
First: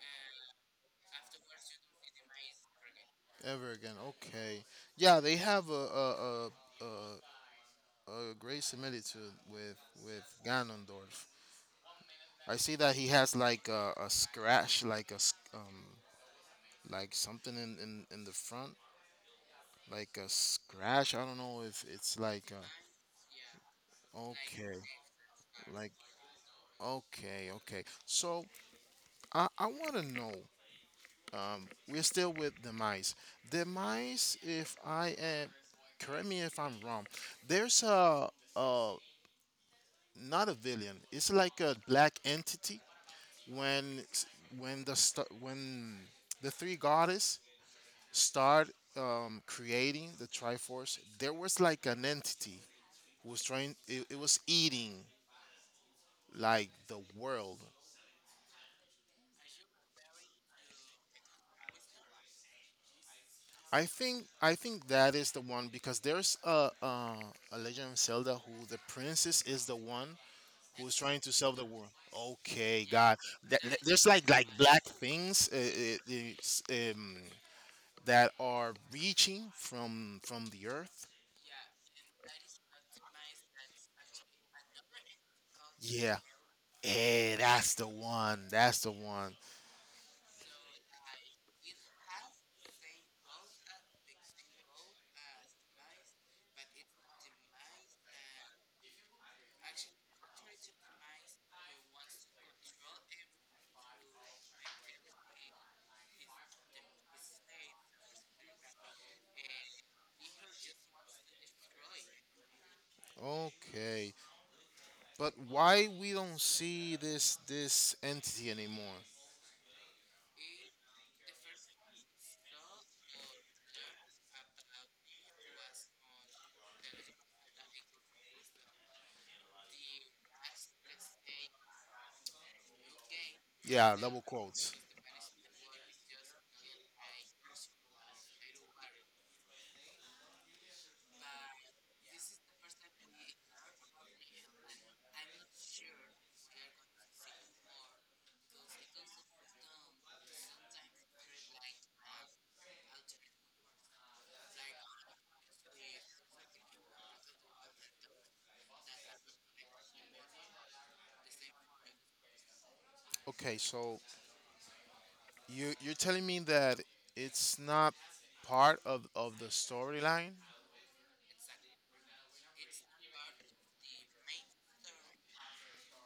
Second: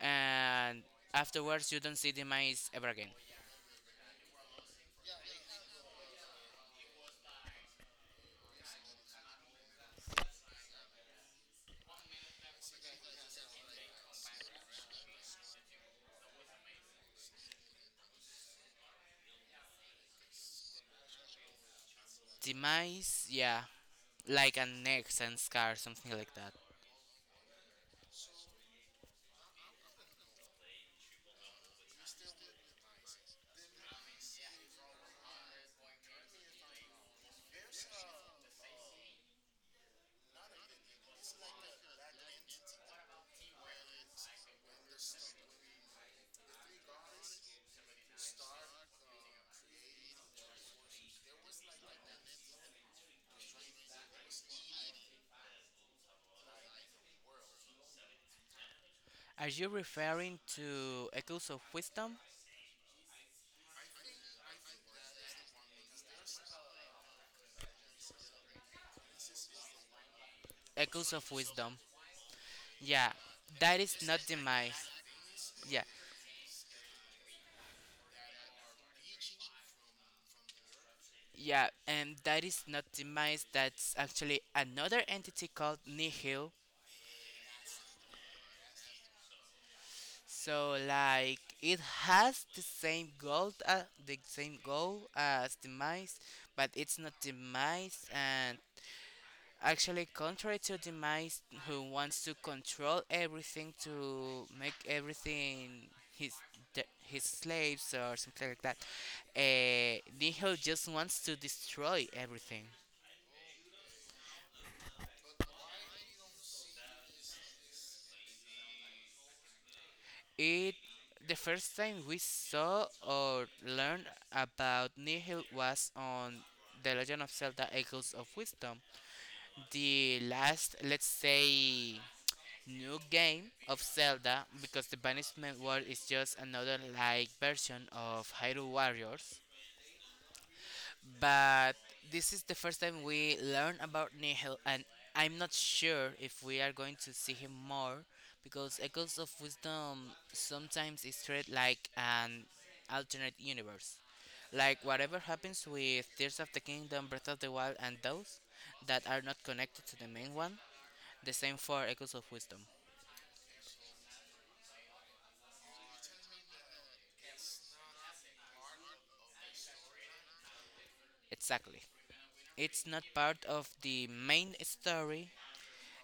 B: and afterwards you don't see the mice ever again.
A: Ever again. Okay. Yeah, they have a great similitude with Ganondorf. I see that he has like a scratch, like like something in the front, like a scratch. I don't know if it's like
B: The
A: a,
B: mice, yeah, like
A: okay,
B: an X and scar,
A: like
B: something like that.
A: okay, okay. So I want to know. We're still with the mice. The mice, if I am, correct me if I'm wrong. There's a uh not a villain. It's like a black entity when when the three goddess start creating the Triforce, there was like an entity who was trying. It was eating like the world.
B: Are you referring to Echoes of Wisdom?
A: I think that is the one because there's a Legend of Zelda who the princess is the one who is
B: Echoes
A: trying
B: of
A: to save the
B: Wisdom,
A: world. Okay,
B: yeah.
A: God,
B: That is
A: there's
B: not
A: like
B: the
A: black
B: mice.
A: things
B: Yeah,
A: that are reaching from the earth.
B: yeah, and that is not the mice. That's actually another entity called
A: Yeah.
B: Nihil.
A: Hey, that's the one. That's the one.
B: So like it has the same goal as the mice, but it's not the mice. And actually, contrary to the mice, who wants to control everything, to make everything his, his slaves or something like that, Nihil just wants to destroy everything.
A: Okay, but why we don't see this entity anymore?
B: It The first time we saw or learned about Nihil was on The Legend of Zelda Echoes of Wisdom, the last, let's say, new game of
A: Yeah, double
B: Zelda,
A: quotes.
B: because the Banishment World is just another like version of Hyrule Warriors. But this is the first time we learn about Nihil, and I'm not sure if we are going to see him more, because Echoes of Wisdom sometimes is treated like an alternate universe. Like whatever happens with Tears of the Kingdom, Breath of the Wild, and those that are not connected to the main one, the same for Echoes of Wisdom.
A: Okay, so you're telling me that it's not part of the storyline?
B: Exactly. It's not part of the main story.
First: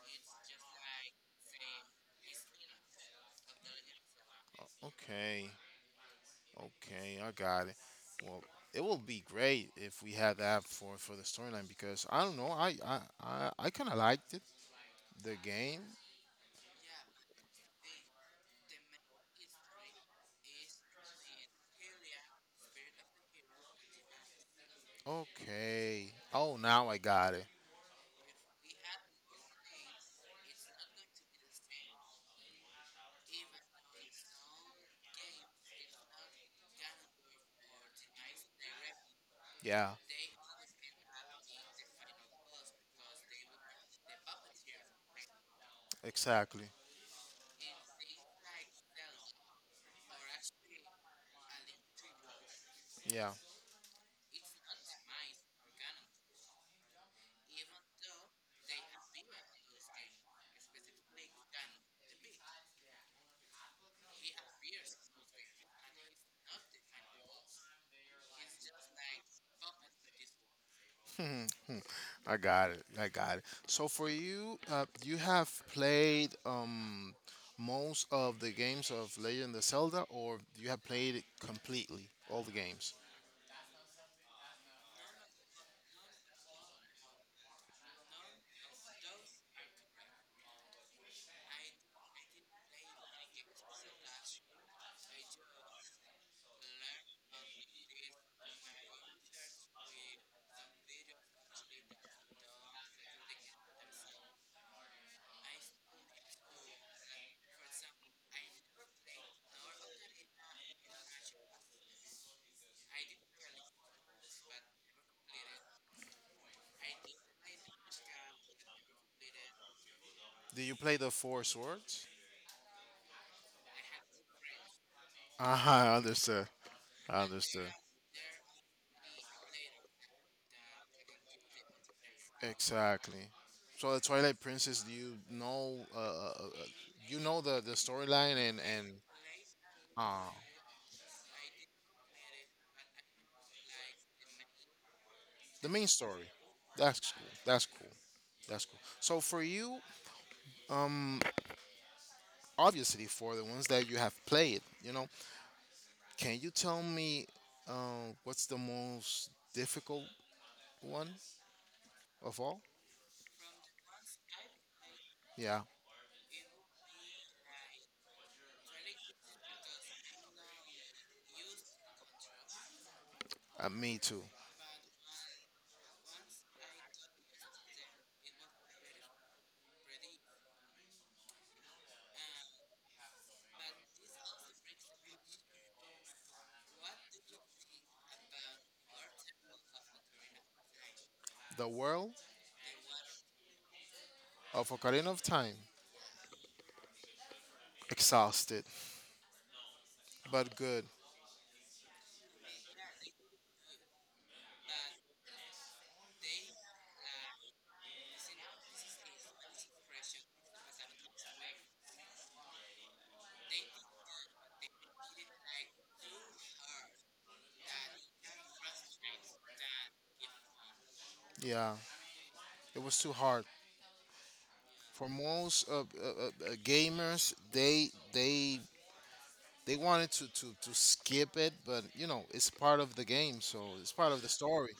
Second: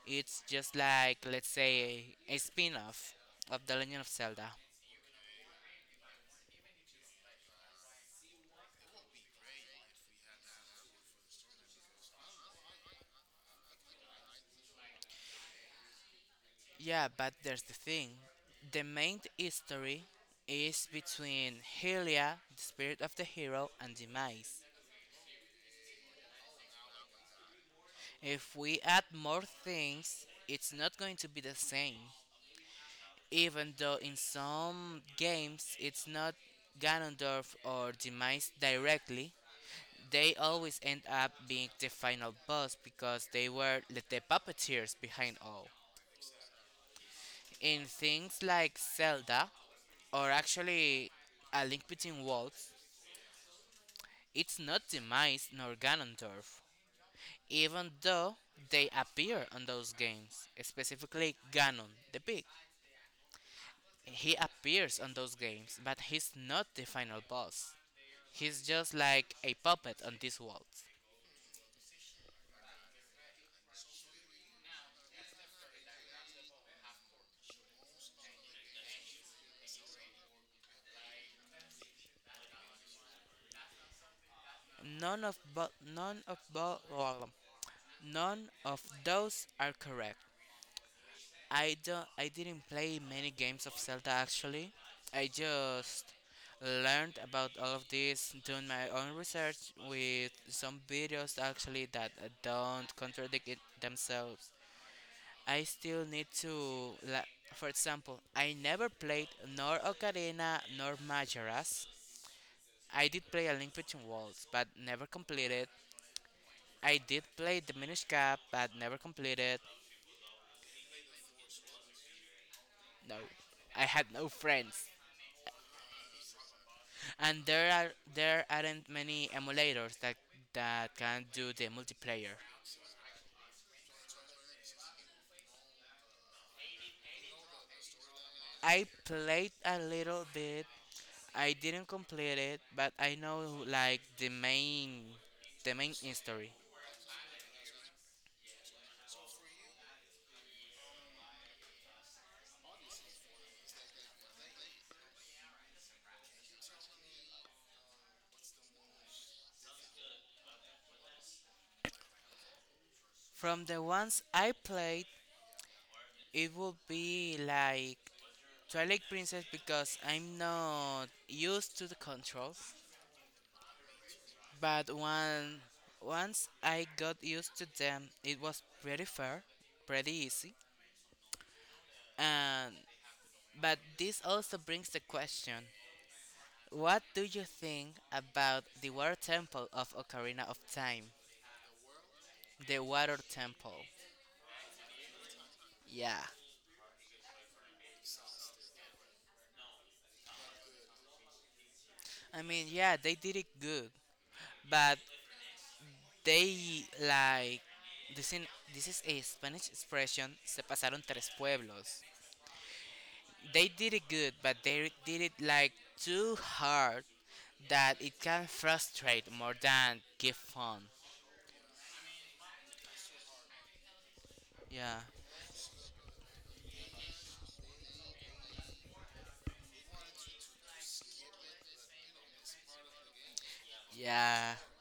B: It's just like, let's say, a spin off of The Legend of Zelda.
A: Okay, okay, I got it. Well, it will be great if we had that for the storyline because I don't know, I kind of liked it the game.
B: Yeah, but there's the thing, the main history is between Hylia, the spirit of the hero, and Demise.
A: Okay. Oh, now I got it.
B: If we add more things, it's not going to be the same. Even though in some games it's not Ganondorf or Demise directly,
A: Yeah,
B: they always end up being the final boss because they were the puppeteers behind all.
A: exactly.
B: In things like Zelda, or actually A Link Between Worlds,
A: Yeah.
B: it's not Demise nor Ganondorf, even though they appear on those games, specifically Ganon the Big. He appears on those games, but he's not the final boss. He's just like a puppet on these worlds.
A: Mhm, hmm. I got it. I got it. So for you, you have played most of the games of Legend of Zelda, or you have played it completely all the games.
B: None of bo- none of bo- None of those are correct. I didn't play many games of Zelda actually. I just learned about all of this doing my own research with some videos actually that don't contradict it themselves. I still need to, for example, I never played nor Ocarina nor Majora's. I did play A Link Between Worlds, but never completed. I did play Diminished Cap, but never completed.
A: Do you play the four swords?
B: No, I had no friends.
A: Uh huh. I understood. I
B: And
A: understood.
B: there aren't many emulators that can do the multiplayer.
A: Exactly. So the Twilight Princess, do you know? You know the storyline and
B: I
A: and
B: played a little
A: uh,
B: bit. I didn't complete it, but I know like
A: the
B: the
A: main
B: main
A: story.
B: story.
A: That's cool. That's cool. That's cool. So for you, um, obviously for the ones that you have played, can you tell me what's the most difficult one of all?
B: From the ones I played,
A: Yeah,
B: it would be like Twilight Princess because I'm not used to the controls.
A: me too.
B: But once I got used to them, it was pretty fair, pretty easy, and but this also brings the question, what do you think about the water temple of Ocarina of Time?
A: The world
B: The water temple.
A: of Ocarina of Time.
B: Yeah.
A: Exhausted, but good.
B: I mean, yeah, they did it good, but they this in this is a Spanish expression, se pasaron tres pueblos. They did it good, but they did it like too hard that it can frustrate more than give fun.
A: Yeah, it was too hard
B: Yeah.
A: for most gamers. They they wanted to, to skip it, but you know it's part of the game, so it's part of the
B: Yeah.
A: story.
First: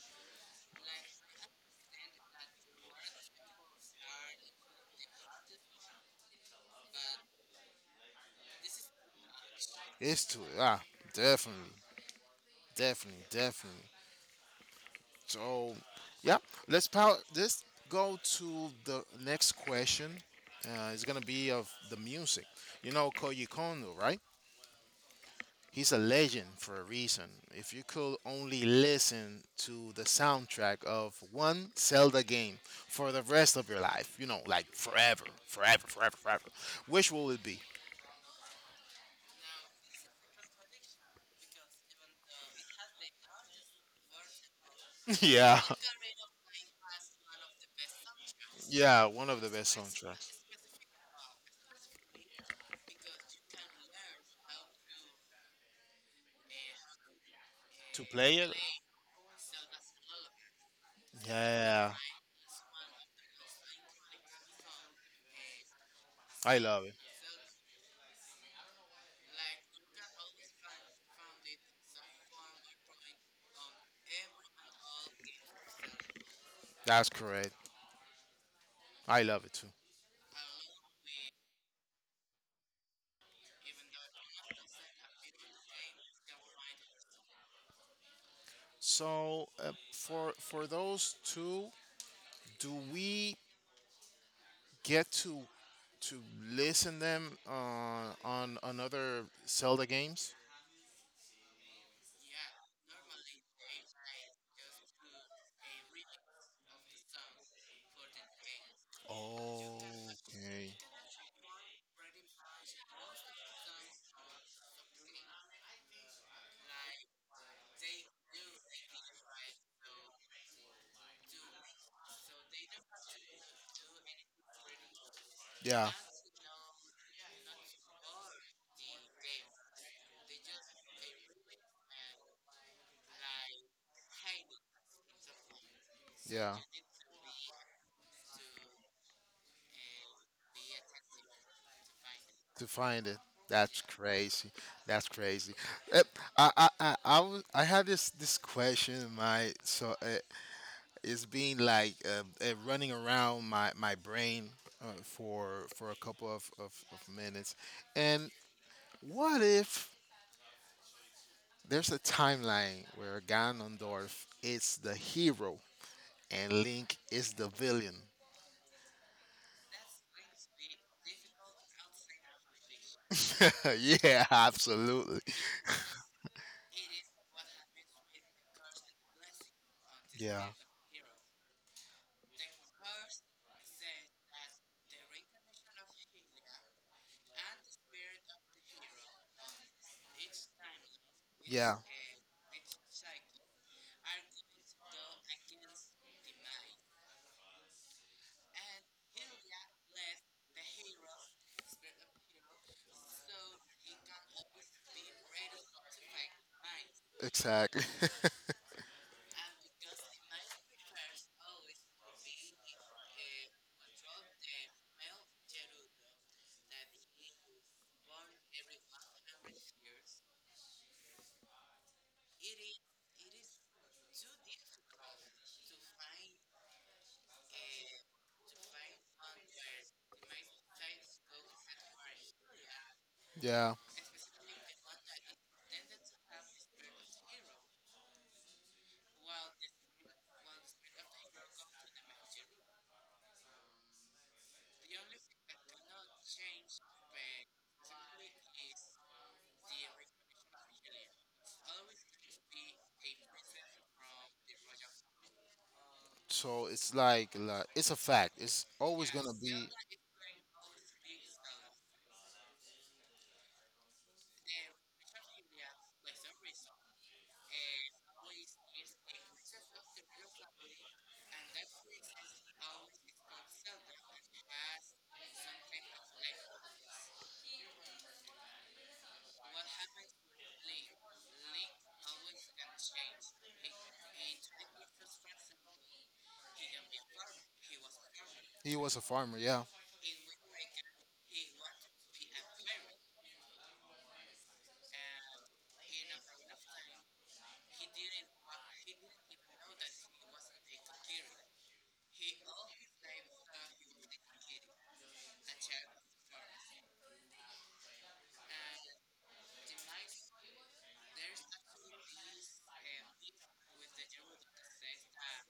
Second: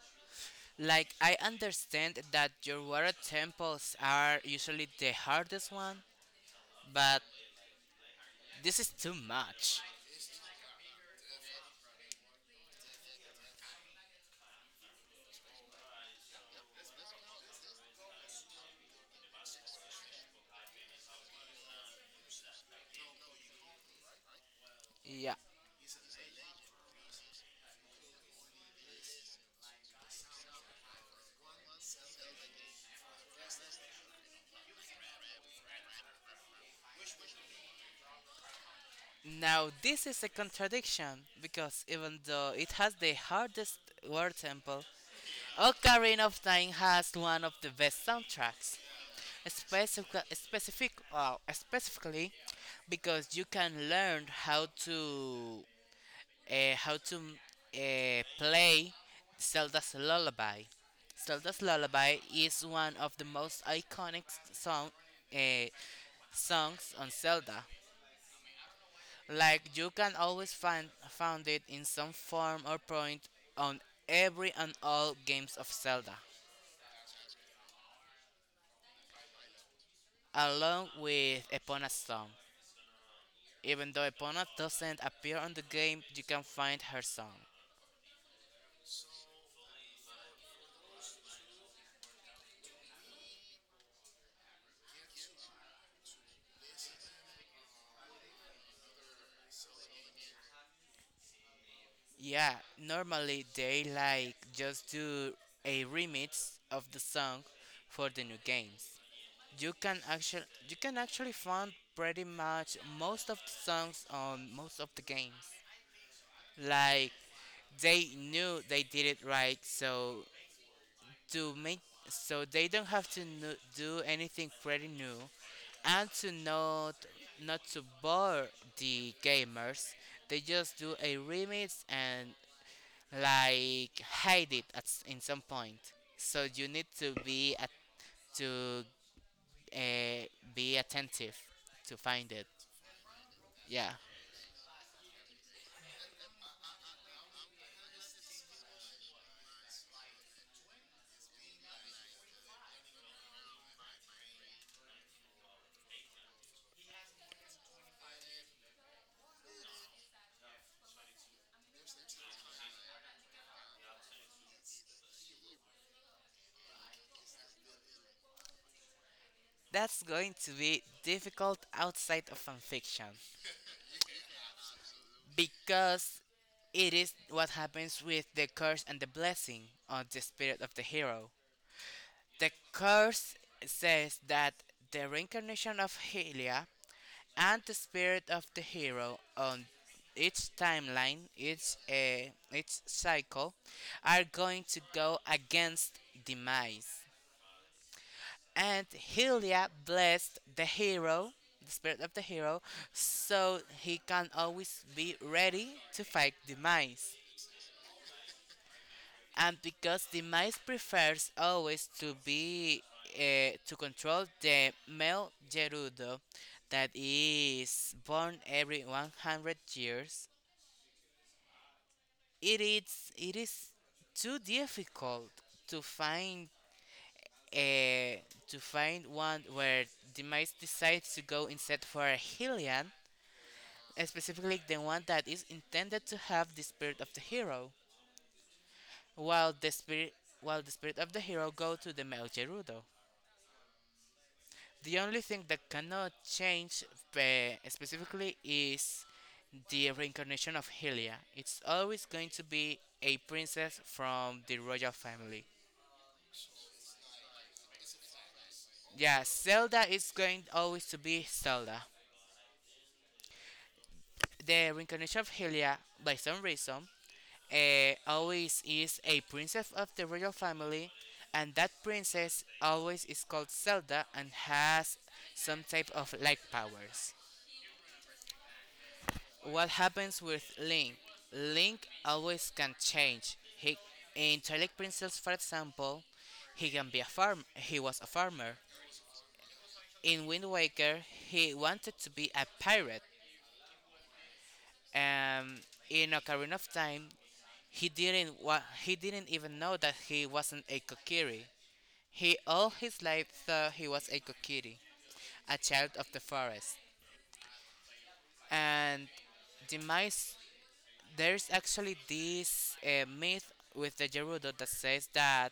B: Like I understand that your water temples are usually the hardest one, but this is too much.
A: It's too ah definitely, definitely, definitely. So, yeah, let's power. Let's go to the next question. It's gonna be of the music. You know Koji Kondo, right?
B: Yeah.
A: He's a legend for a reason. If you could only listen to the soundtrack of one Zelda game for the rest of your life, you know, like forever, forever, forever, forever, which will it be?
B: Now this is a contradiction because even though it has the hardest water temple,
A: yeah,
B: Ocarina of Time has one of the best soundtracks.
A: yeah, one of the best
B: Specific,
A: soundtracks.
B: specifically because you can learn how to
A: To play it?
B: play Zelda's Lullaby. Zelda's
A: Yeah,
B: Lullaby is one of the most iconic song, uh,
A: I love it.
B: songs on Zelda. Like you can always find found it in some form or point on every and all games of Zelda,
A: That's correct. I love it too.
B: along with Epona's song. Even though Epona doesn't appear on the game, you can find her song.
A: So for those two, do we get to listen them on another Zelda games?
B: Yeah, normally they like just do a remix of the song for the new games.
A: Okay.
B: You can actually find pretty much most of the songs on most of the games. Like they knew they did it right, so to make so they don't have to do anything pretty new,
A: Yeah,
B: and to not not to bore the gamers, they just do a remix and like hide it at in some point. So
A: yeah.
B: you need to to uh, be attentive to find it.
A: To find it. That's
B: Yeah.
A: crazy. That's crazy. Uh, I had this question in my so it's been like running around my brain for a couple of minutes. And what if there's a timeline where Ganondorf is the hero and Link is the villain.
B: That's going to be difficult outside of fanfiction
A: yeah, absolutely.
B: because it is what happens with the curse and the blessing on the
A: Yeah,
B: spirit of the hero. The curse says that the reincarnation of Helia and the spirit of the hero on its timeline,
A: yeah,
B: its cycle, are going to go against demise. And Hylia blessed the hero, the spirit of the hero, so he can always be ready to fight demise.
A: exactly.
B: And because demise prefers always to be to control the male Gerudo that is born every 100 years, it is too difficult to find a to find one where the mice decides to go instead for a Hylian,
A: yeah.
B: and specifically the one that is intended to have the spirit of the hero, while the spirit while the spirit of the hero go to the male Gerudo. The only thing that cannot change specifically is the reincarnation of Hylia. It's always going to be a princess from the royal family.
A: So it's like, it's a fact. It's always
B: Yeah,
A: gonna be.
B: Zelda is going always to be Zelda. The reincarnation of Hylia, by some reason, always is a princess of the royal family, and that princess always is called Zelda and has some type of light powers. What happens with Link? Link always can change. He in Twilight Princess, for example, he can be a farm. He was a farmer.
A: He was a farmer. Yeah,
B: In Wind Waker, he wanted to be a pirate. Um, in Ocarina of Time, he didn't even know that he wasn't a Kokiri. He all his life thought he was a Kokiri, a child of the forest. And the mice, there's actually this myth with the Gerudo that says that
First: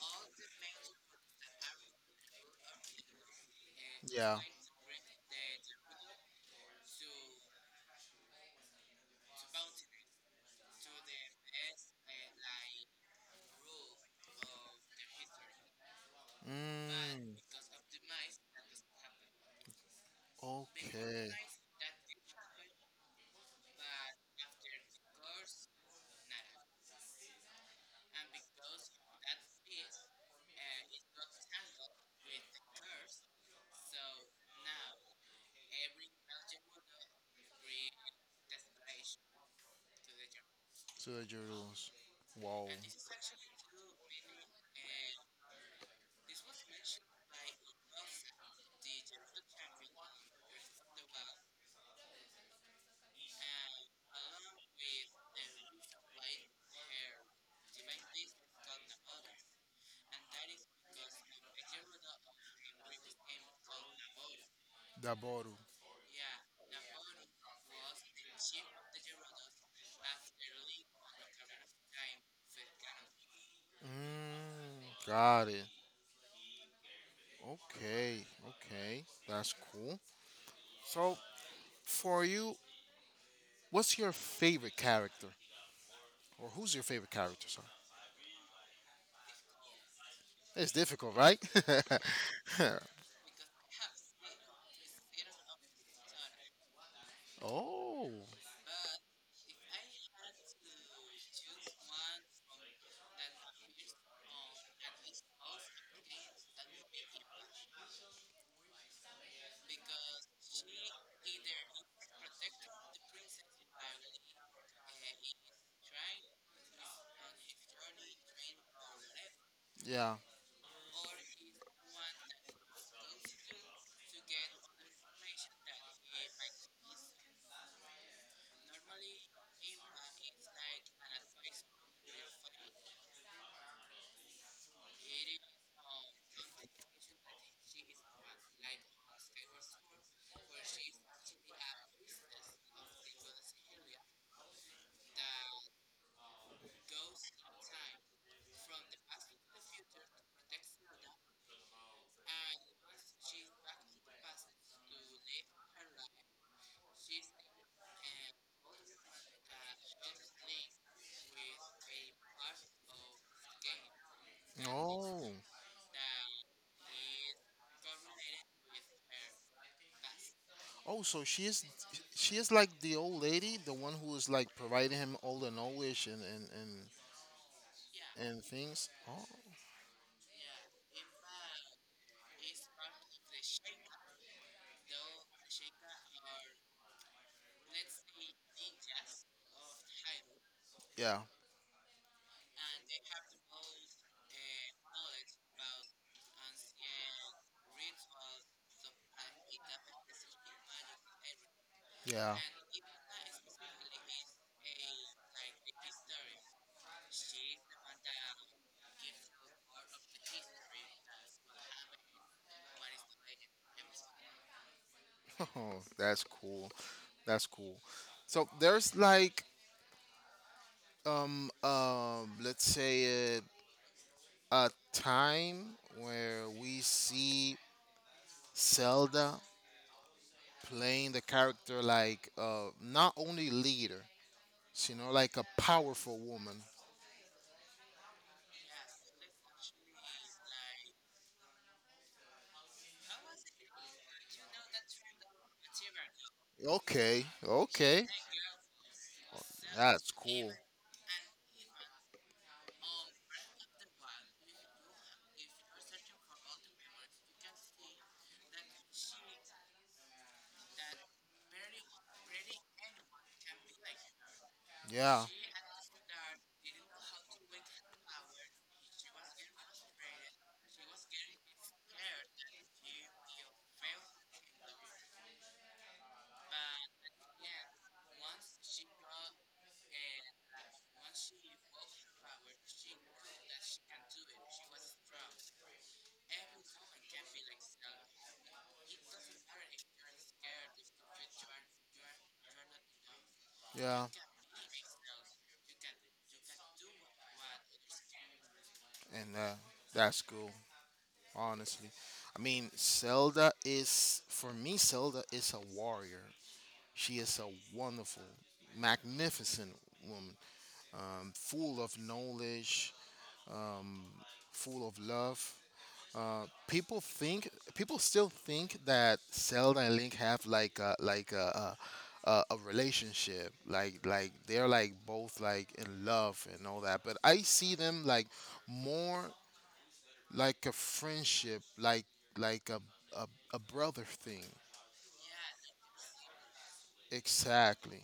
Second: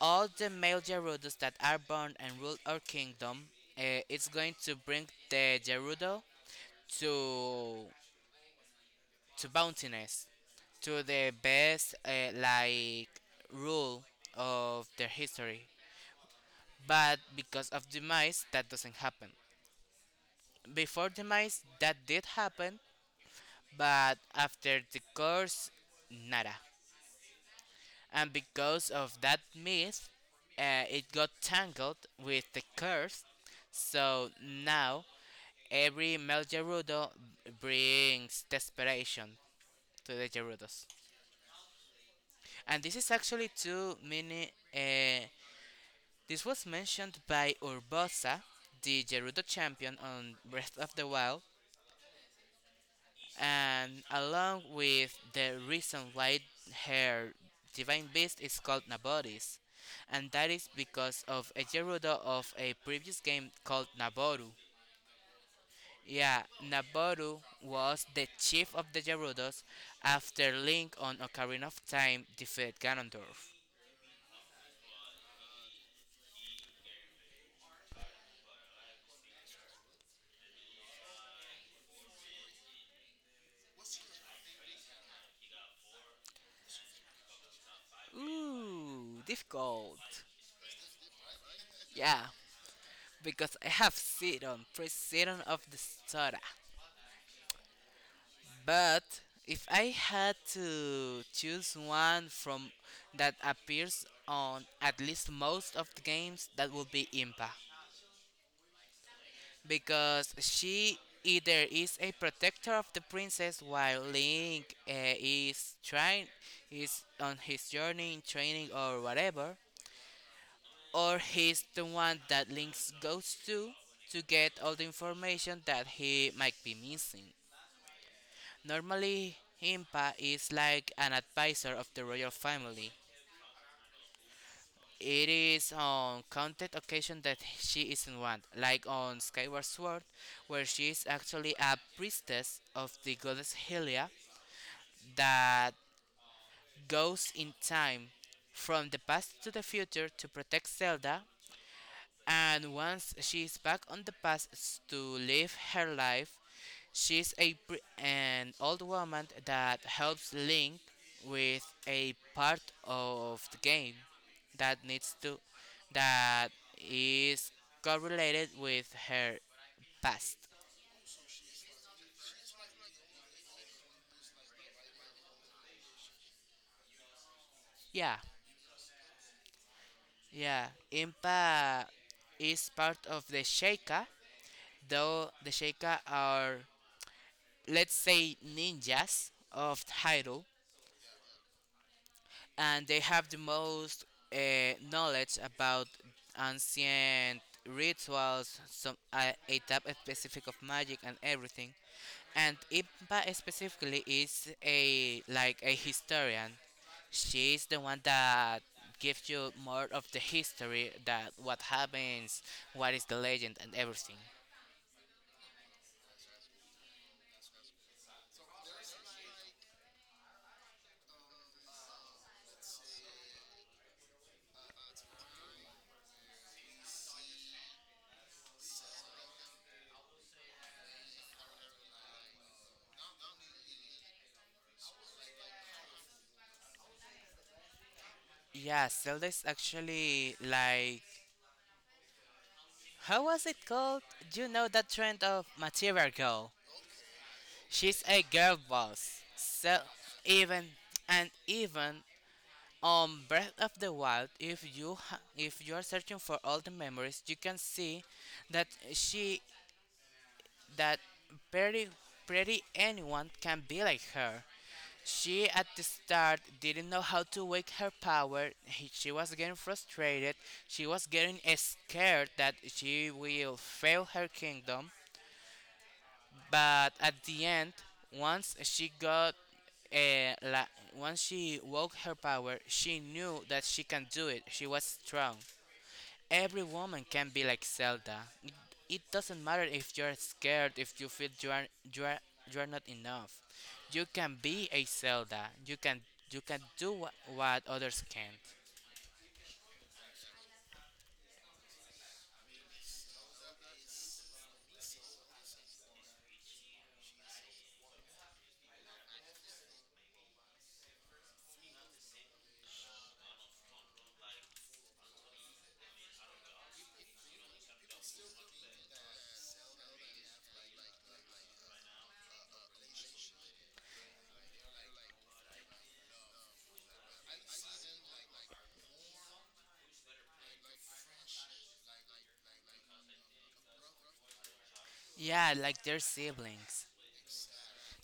B: all the male Gerudos that are born and rule our kingdom, it's
A: yeah.
B: going to bring the Gerudo to to bountiness to the best like rule of their history, but
A: Mm,
B: because of the mice that doesn't happen before the
A: okay.
B: mice that did happen but after the curse nada, and because of that myth it got tangled with the curse, so now every male Gerudo brings desperation to the Gerudos.
A: So the Jerusalem. Wow.
B: And this is actually too many. This was mentioned by Urbosa, the Gerudo champion on Breath of the Wild, and along with the reason why her divine beast is called Naboris. And that is because of a Gerudo of a previous game called Naboru.
A: The bottle.
B: Yeah, Naboru was the chief of the Gerudos after Link on Ocarina of Time defeated Ganondorf.
A: Mm, got it. Okay, okay. That's cool. So, for you, what's your favorite character? Or who's your favorite character? Sorry.
B: Ooh, difficult.
A: It's difficult, right?
B: Yeah, because I have season, president of the soda.
A: oh,
B: But if I had to choose one from that appears on at least most of the games, that would be Impa. Because she either is a protector of the princess while Link is on his journey in training or whatever,
A: yeah.
B: or he's the one that Lynx goes to get all the information that he might be missing. Normally, Impa is like an advisor of the royal family. It is on counted occasions that she isn't one, like on Skyward Sword, where she is actually a priestess of the goddess Hylia that goes in time from the past to the future to protect Zelda. And once she is back on the path to live her life, she's an old woman that helps Link with a part of the game that needs
A: Oh,
B: to that is correlated with her past.
A: oh. So she is like the old lady, the one who is like providing him all the knowledge
B: Yeah,
A: and things. Oh,
B: yeah. Impa is part of the Sheikah, though the Sheikah are, let's say, ninjas of Hyrule,
A: yeah,
B: and they have the most uh, knowledge about ancient rituals, some a type specific of magic and everything.
A: yeah.
B: And Impa specifically is a like a historian. She is the one that gives you more of the history that what happens, what is the legend and everything.
A: Oh, that's cool. That's cool. So there's like let's say a time where we see Zelda playing the character like not only leader, you know, like a powerful woman.
B: Yeah, Zelda is actually like, how was it called? You know that trend of material girl,
A: Okay,
B: she's
A: okay.
B: a girl boss. So
A: That's cool.
B: even even on Breath of the Wild, if you're searching for all the memories, you can see that she that pretty pretty anyone can be like her.
A: Yeah.
B: She at the start didn't know how to wake her power. She was getting frustrated. She was getting scared that she will fail her kingdom. But at the end, once she got uh, la- once she woke her power, she knew that she can do it. She was strong. Every woman can be like Zelda. It doesn't matter if you're scared, if you feel you are you are not enough. You
A: Yeah,
B: can be a Zelda. You can do what others can't.
A: and that's cool. Honestly, I mean, Zelda is for me. Zelda is a warrior. She is a wonderful, magnificent woman, full of knowledge, full of love. People still think that Zelda and Link have like a relationship, like they're like both like in love and all that. But I see them like more like a friendship, like like a a, a brother thing.
B: Yeah, like their siblings.
A: Exactly.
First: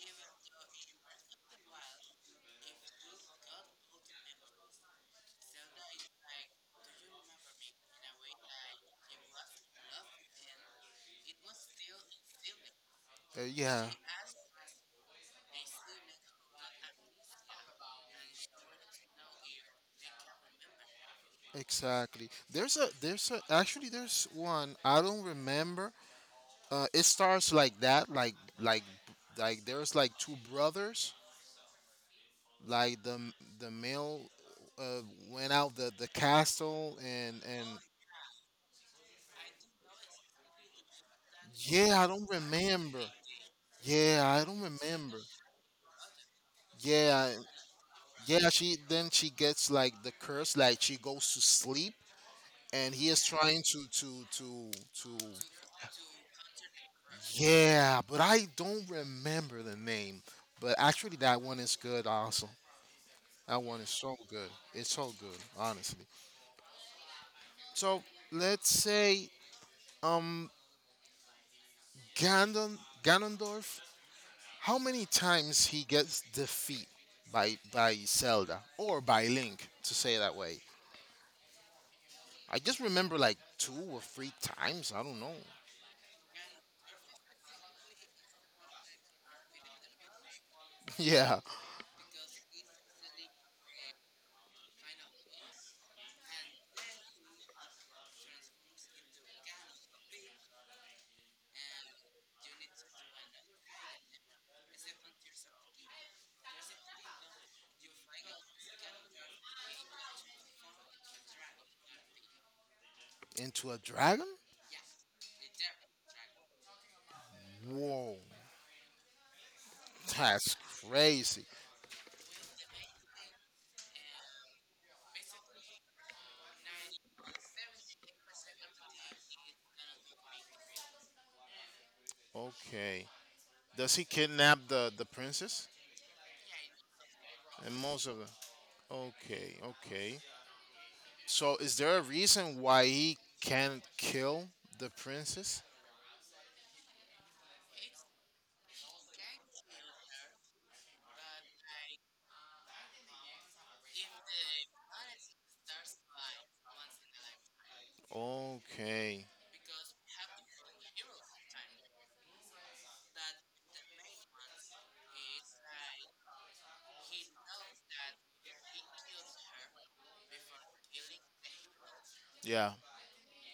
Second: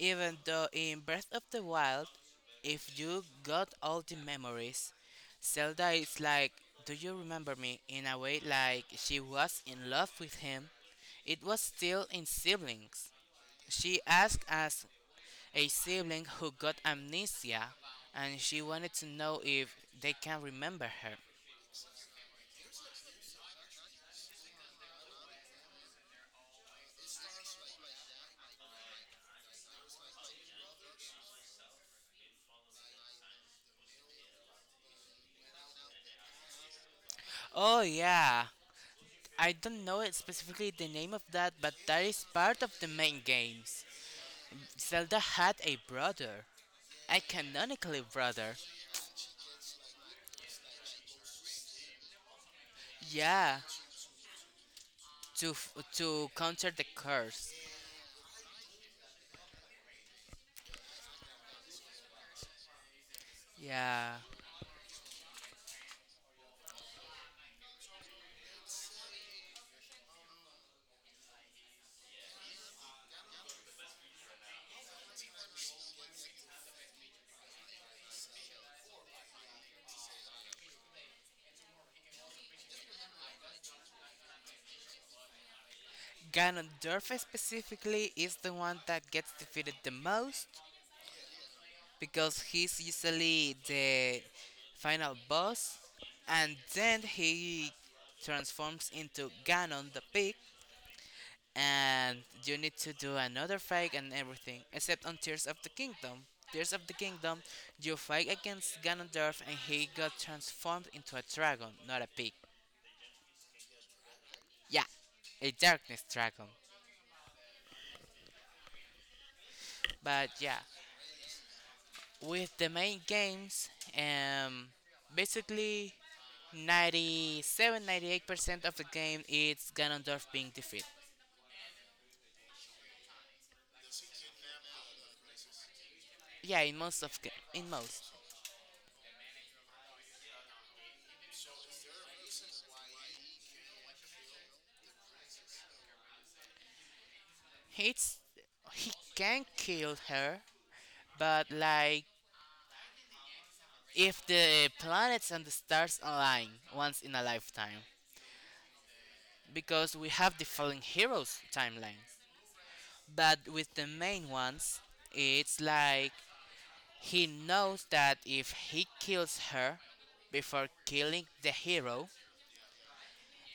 B: Even though in Breath of the Wild, if you got all the memories, Zelda is like, do you remember me? In a way, like she was in love with him. It was still in siblings.
A: Yeah.
B: She asked us a sibling who got amnesia and she wanted to know if they can remember her.
A: Exactly. There's a actually there's one I don't remember. It starts like that, there's like two brothers. Like the male uh, went out the castle and
B: Oh, yeah. I don't know it specifically the name of that, but
A: yeah
B: that
A: I
B: is
A: don't
B: part of the
A: remember.
B: main games.
A: Yeah I don't
B: Zelda
A: remember.
B: had a brother. I
A: Yeah.
B: canonically,
A: Yeah,
B: brother.
A: she then she gets like the curse, like she goes to sleep, and he is
B: Yeah,
A: trying to.
B: to to counter the curse.
A: Yeah, but I don't remember the name. But actually, that one is good. Also, that one is
B: Yeah,
A: so good. It's so good, honestly. So let's say um Ganon Ganondorf. How many times he gets defeat by Zelda or by Link to say that way? I just remember like two or three times. I don't know.
B: Ganondorf specifically is the one that gets defeated the most
A: Yeah,
B: because he's usually the final boss, and then he transforms into Ganon the pig, and you need to do another fight and everything except on Tears of the Kingdom. Tears of the Kingdom, you fight against Ganondorf and he got transformed into a dragon, not a pig.
A: into a dragon?
B: Yeah, a darkness dragon.
A: Whoa,
B: But
A: that's
B: yeah,
A: crazy.
B: with the main games, um basically 97, 98% of the game it's Ganondorf being defeated.
A: Okay. Does he kidnap the princess?
B: yeah in most of ga- in
A: And most
B: most.
A: of them. Okay, okay. So is there a reason why he can't kill the princess?
B: It's he can kill her, but like if the planets and the stars align once in a lifetime,
A: Okay.
B: because we have the fallen heroes timeline. But with the main ones, it's like he knows that if he kills her before killing the hero,
A: Yeah.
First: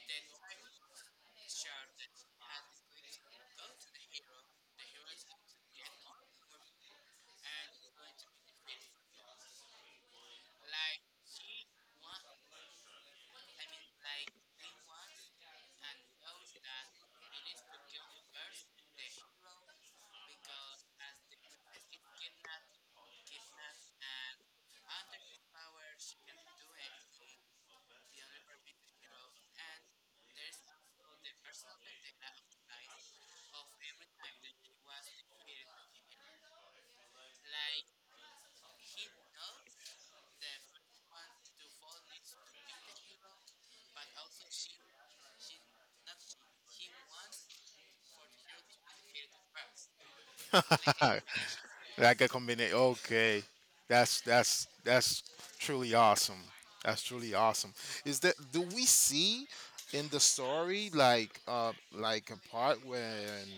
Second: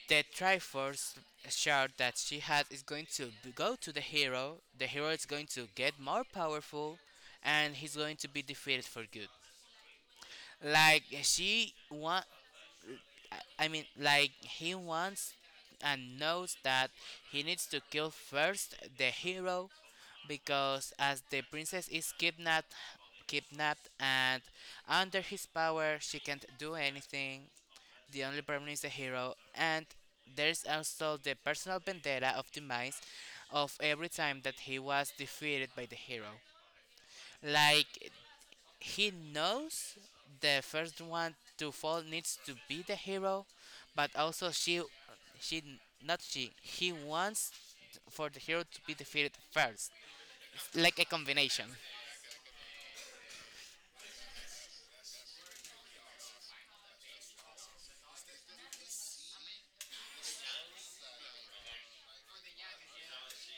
B: the Triforce shard that she had is going to go to the hero. The hero is going to get more powerful, and he's going to be defeated for good. Like she want I mean, like he wants and knows that he needs to kill first the hero because as the princess is kidnapped and under his power she can't do anything. The only problem is the hero, and there's also the personal vendetta of demise, of every time that he was defeated by the hero. Like he knows the first one to fall needs to be the hero, but also she, not she, he wants for the hero to be defeated first, like a combination.
A: like a combination. Okay, that's truly awesome. That's truly awesome. Is that do we see in the story like a part when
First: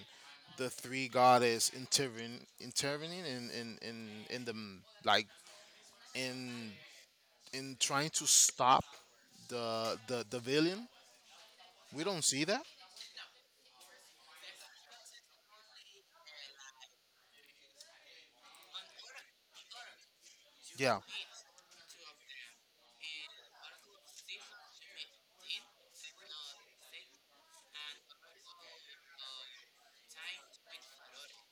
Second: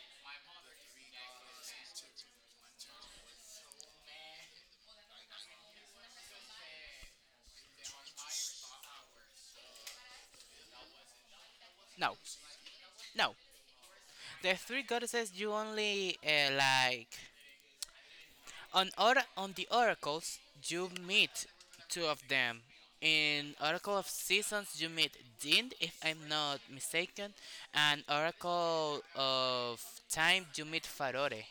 A: the three goddess intervene intervening in like in in trying to stop the villain? We
B: No,
A: don't see that.
B: no. The three goddesses you only on the oracles you
A: Yeah.
B: meet two of them. In Oracle of Seasons you meet Din, if I'm not mistaken, and Oracle of Time you meet Farore.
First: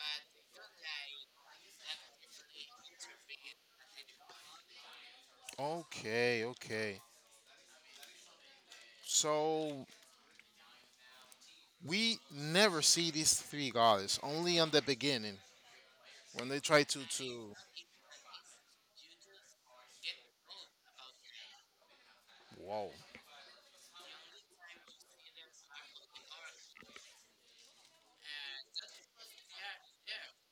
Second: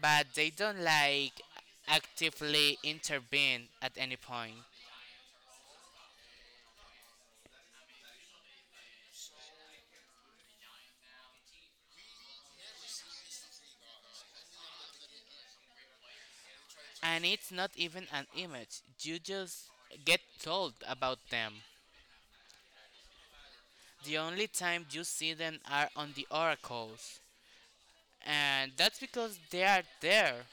B: But they don't like actively intervene at any point.
A: Okay. Okay. So we never see these three gods, only on the beginning when they try
B: And it's
A: to
B: not even an image, you just get told about them.
A: whoa
B: The only time you see them are on the oracles, and that's because they are there.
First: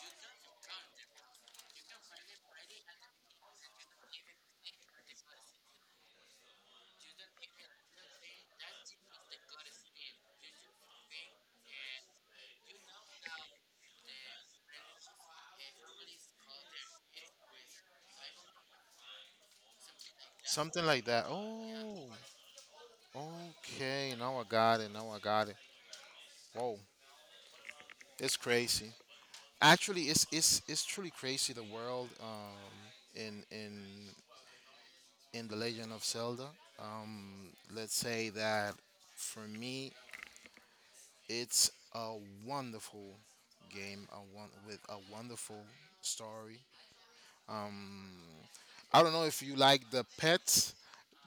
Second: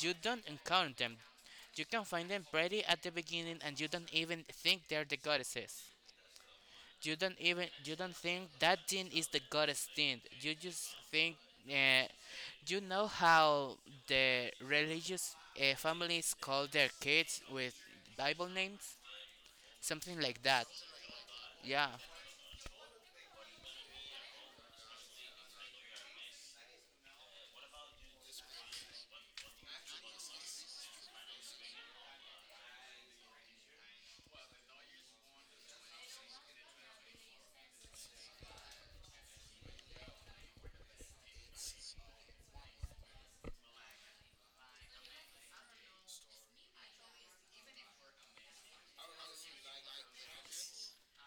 B: You don't encounter them. You can find them pretty at the beginning, and you don't even think they're the goddesses. You don't think that thing is the goddess thing. You just think uh, you know how the religious families call their kids with Bible names, something like that.
A: something like that.
B: Yeah.
A: Oh, okay, now I got it. Now I got it. Whoa, it's crazy. Actually, it's truly crazy the world in in the Legend of Zelda. Let's say that for me, it's a wonderful game, a one with a wonderful story. Um, I don't know if you like the pets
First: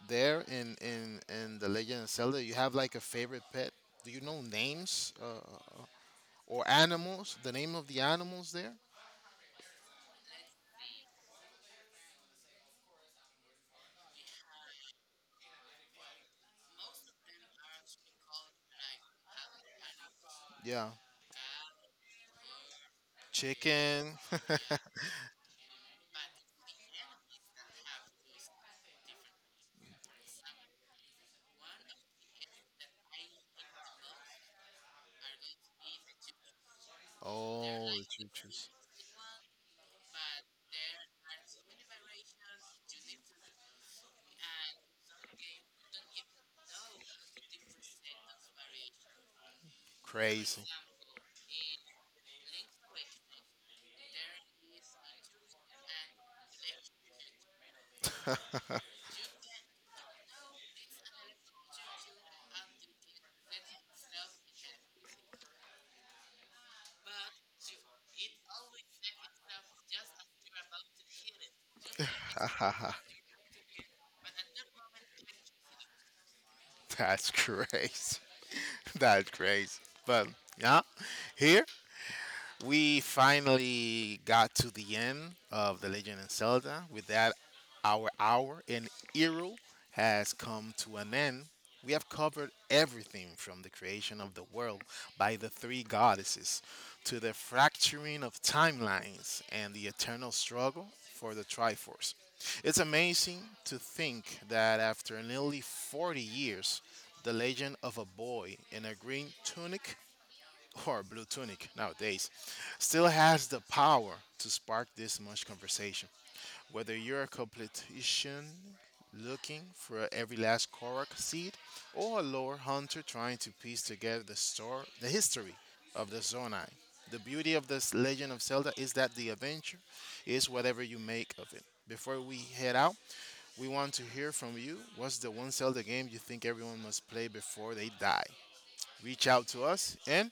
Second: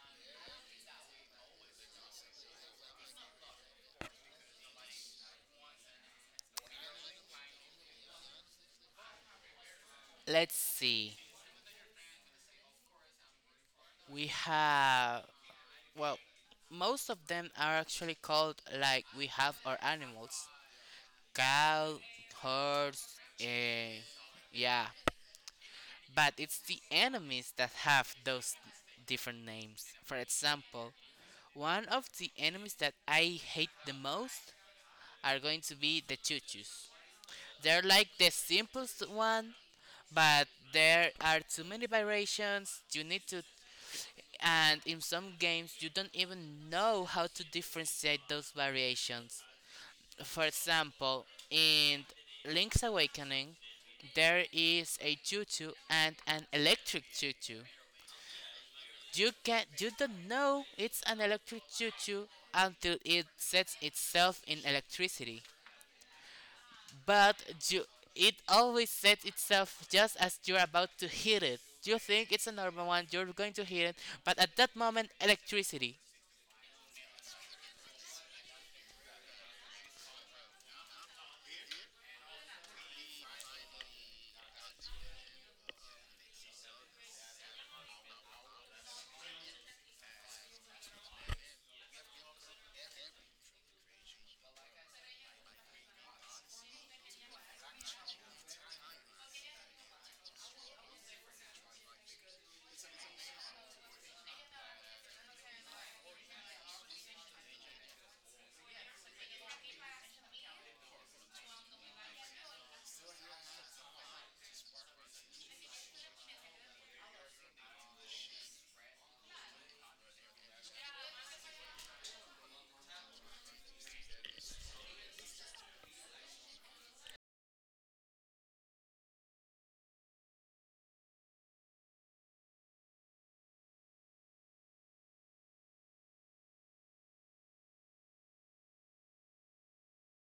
A: there in in the Legend of Zelda. You have like a favorite pet. Do you know names or animals? The name of the animals there?
B: Let's see. We have, well, most of them are actually called like we have our animals:
A: Yeah,
B: cow, horse. Uh,
A: chicken.
B: yeah. But it's the enemies that have those different names. For example, one of the enemies that I hate the most are going to be the chuchus. They're
A: oh, the
B: like the
A: choo-choo's
B: simplest one, but there are too many variations. You need to, and in some games you don't even know how to differentiate those variations. For
A: crazy.
B: example, in Link's Awakening, there is a choo-choo and an electric choo-choo. You don't know it's an electric choo-choo until it sets itself in electricity. But you it always sets itself just as you're about to hit it. You think it's a normal one, you're going to hit it, but at that moment, electricity.
A: That's crazy. That's crazy. But yeah, here we finally got to the end of The Legend of Zelda. With that, our hour in Eero has come to an end. We have covered everything from the creation of the world by the three goddesses to the fracturing of timelines and the eternal struggle for the Triforce. It's amazing to think that after nearly 40 years, the legend of a boy in a green tunic or Blue Tunic nowadays, still has the power to spark this much conversation. Whether you're a completician looking for every last Korok seed, or a lore hunter trying to piece together the story, the history of the Zonai. The beauty of this Legend of Zelda is that the adventure is whatever you make of it. Before we head out, we want to hear from you. What's the one Zelda game you think everyone must play before they die? Reach out to us and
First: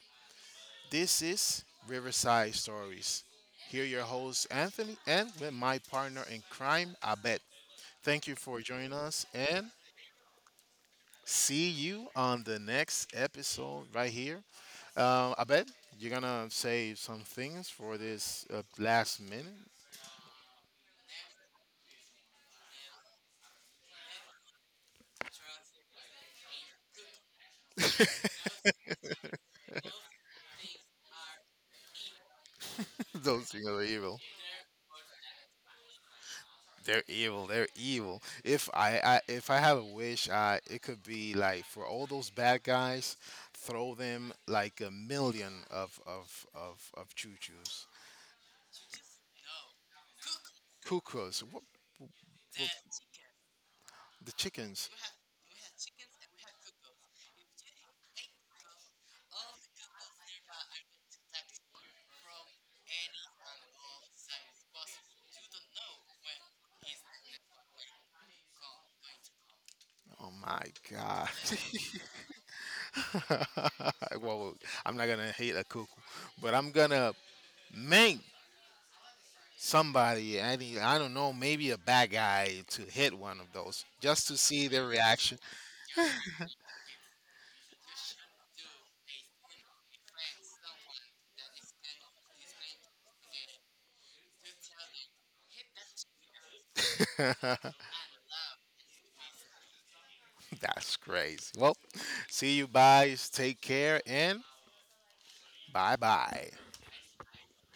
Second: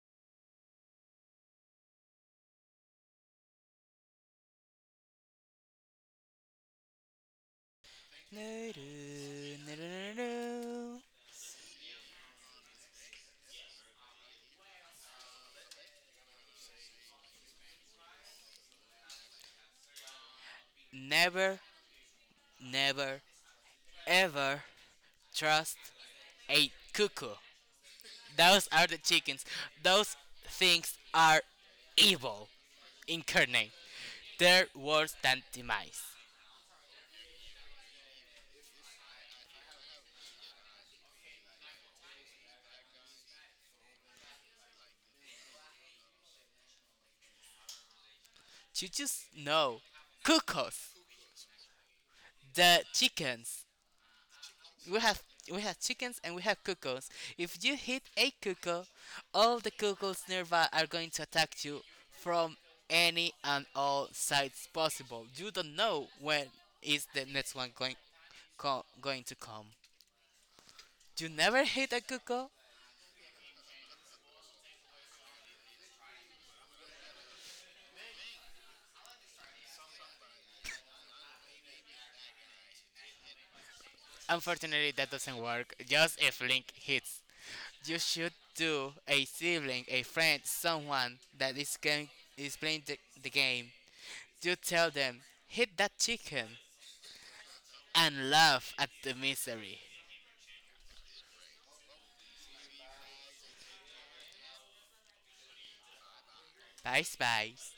A: this is Riverside Stories. Here, your host Anthony and with my partner in crime, Abed. Thank you for joining us and see you on the next episode right here. Abed, you're gonna say some things for this last minute.
B: Never, never, ever trust a cuckoo. Those are the chickens. Those things are evil
A: Those things
B: incarnate.
A: are evil.
B: There was than demise.
A: They're evil. They're evil. If I have a wish, I it could be like for all those bad guys, throw them like a million of choo choos,
B: You just know cuckoos,
A: cuckoos, what,
B: the chickens.
A: the chickens.
B: We have we have chickens and we have cuckoos. If you hit a cuckoo, all the cuckoos nearby are going to attack you from any and all sides possible. You don't know when is the next one going to come.
A: Oh my
B: You
A: god.
B: never hit a cuckoo.
A: well, I'm not gonna hate a cuckoo, but I'm gonna make somebody, any I don't know, maybe a bad guy to hit one of those just to see their
B: Unfortunately, that doesn't
A: reaction.
B: work. Just if Link hits, you should do a sibling, a friend, someone that is playing the game. You tell them, hit that chicken and laugh at the misery.
A: That's crazy. Well, see you guys. Take care and bye bye.
B: Bye, Spice.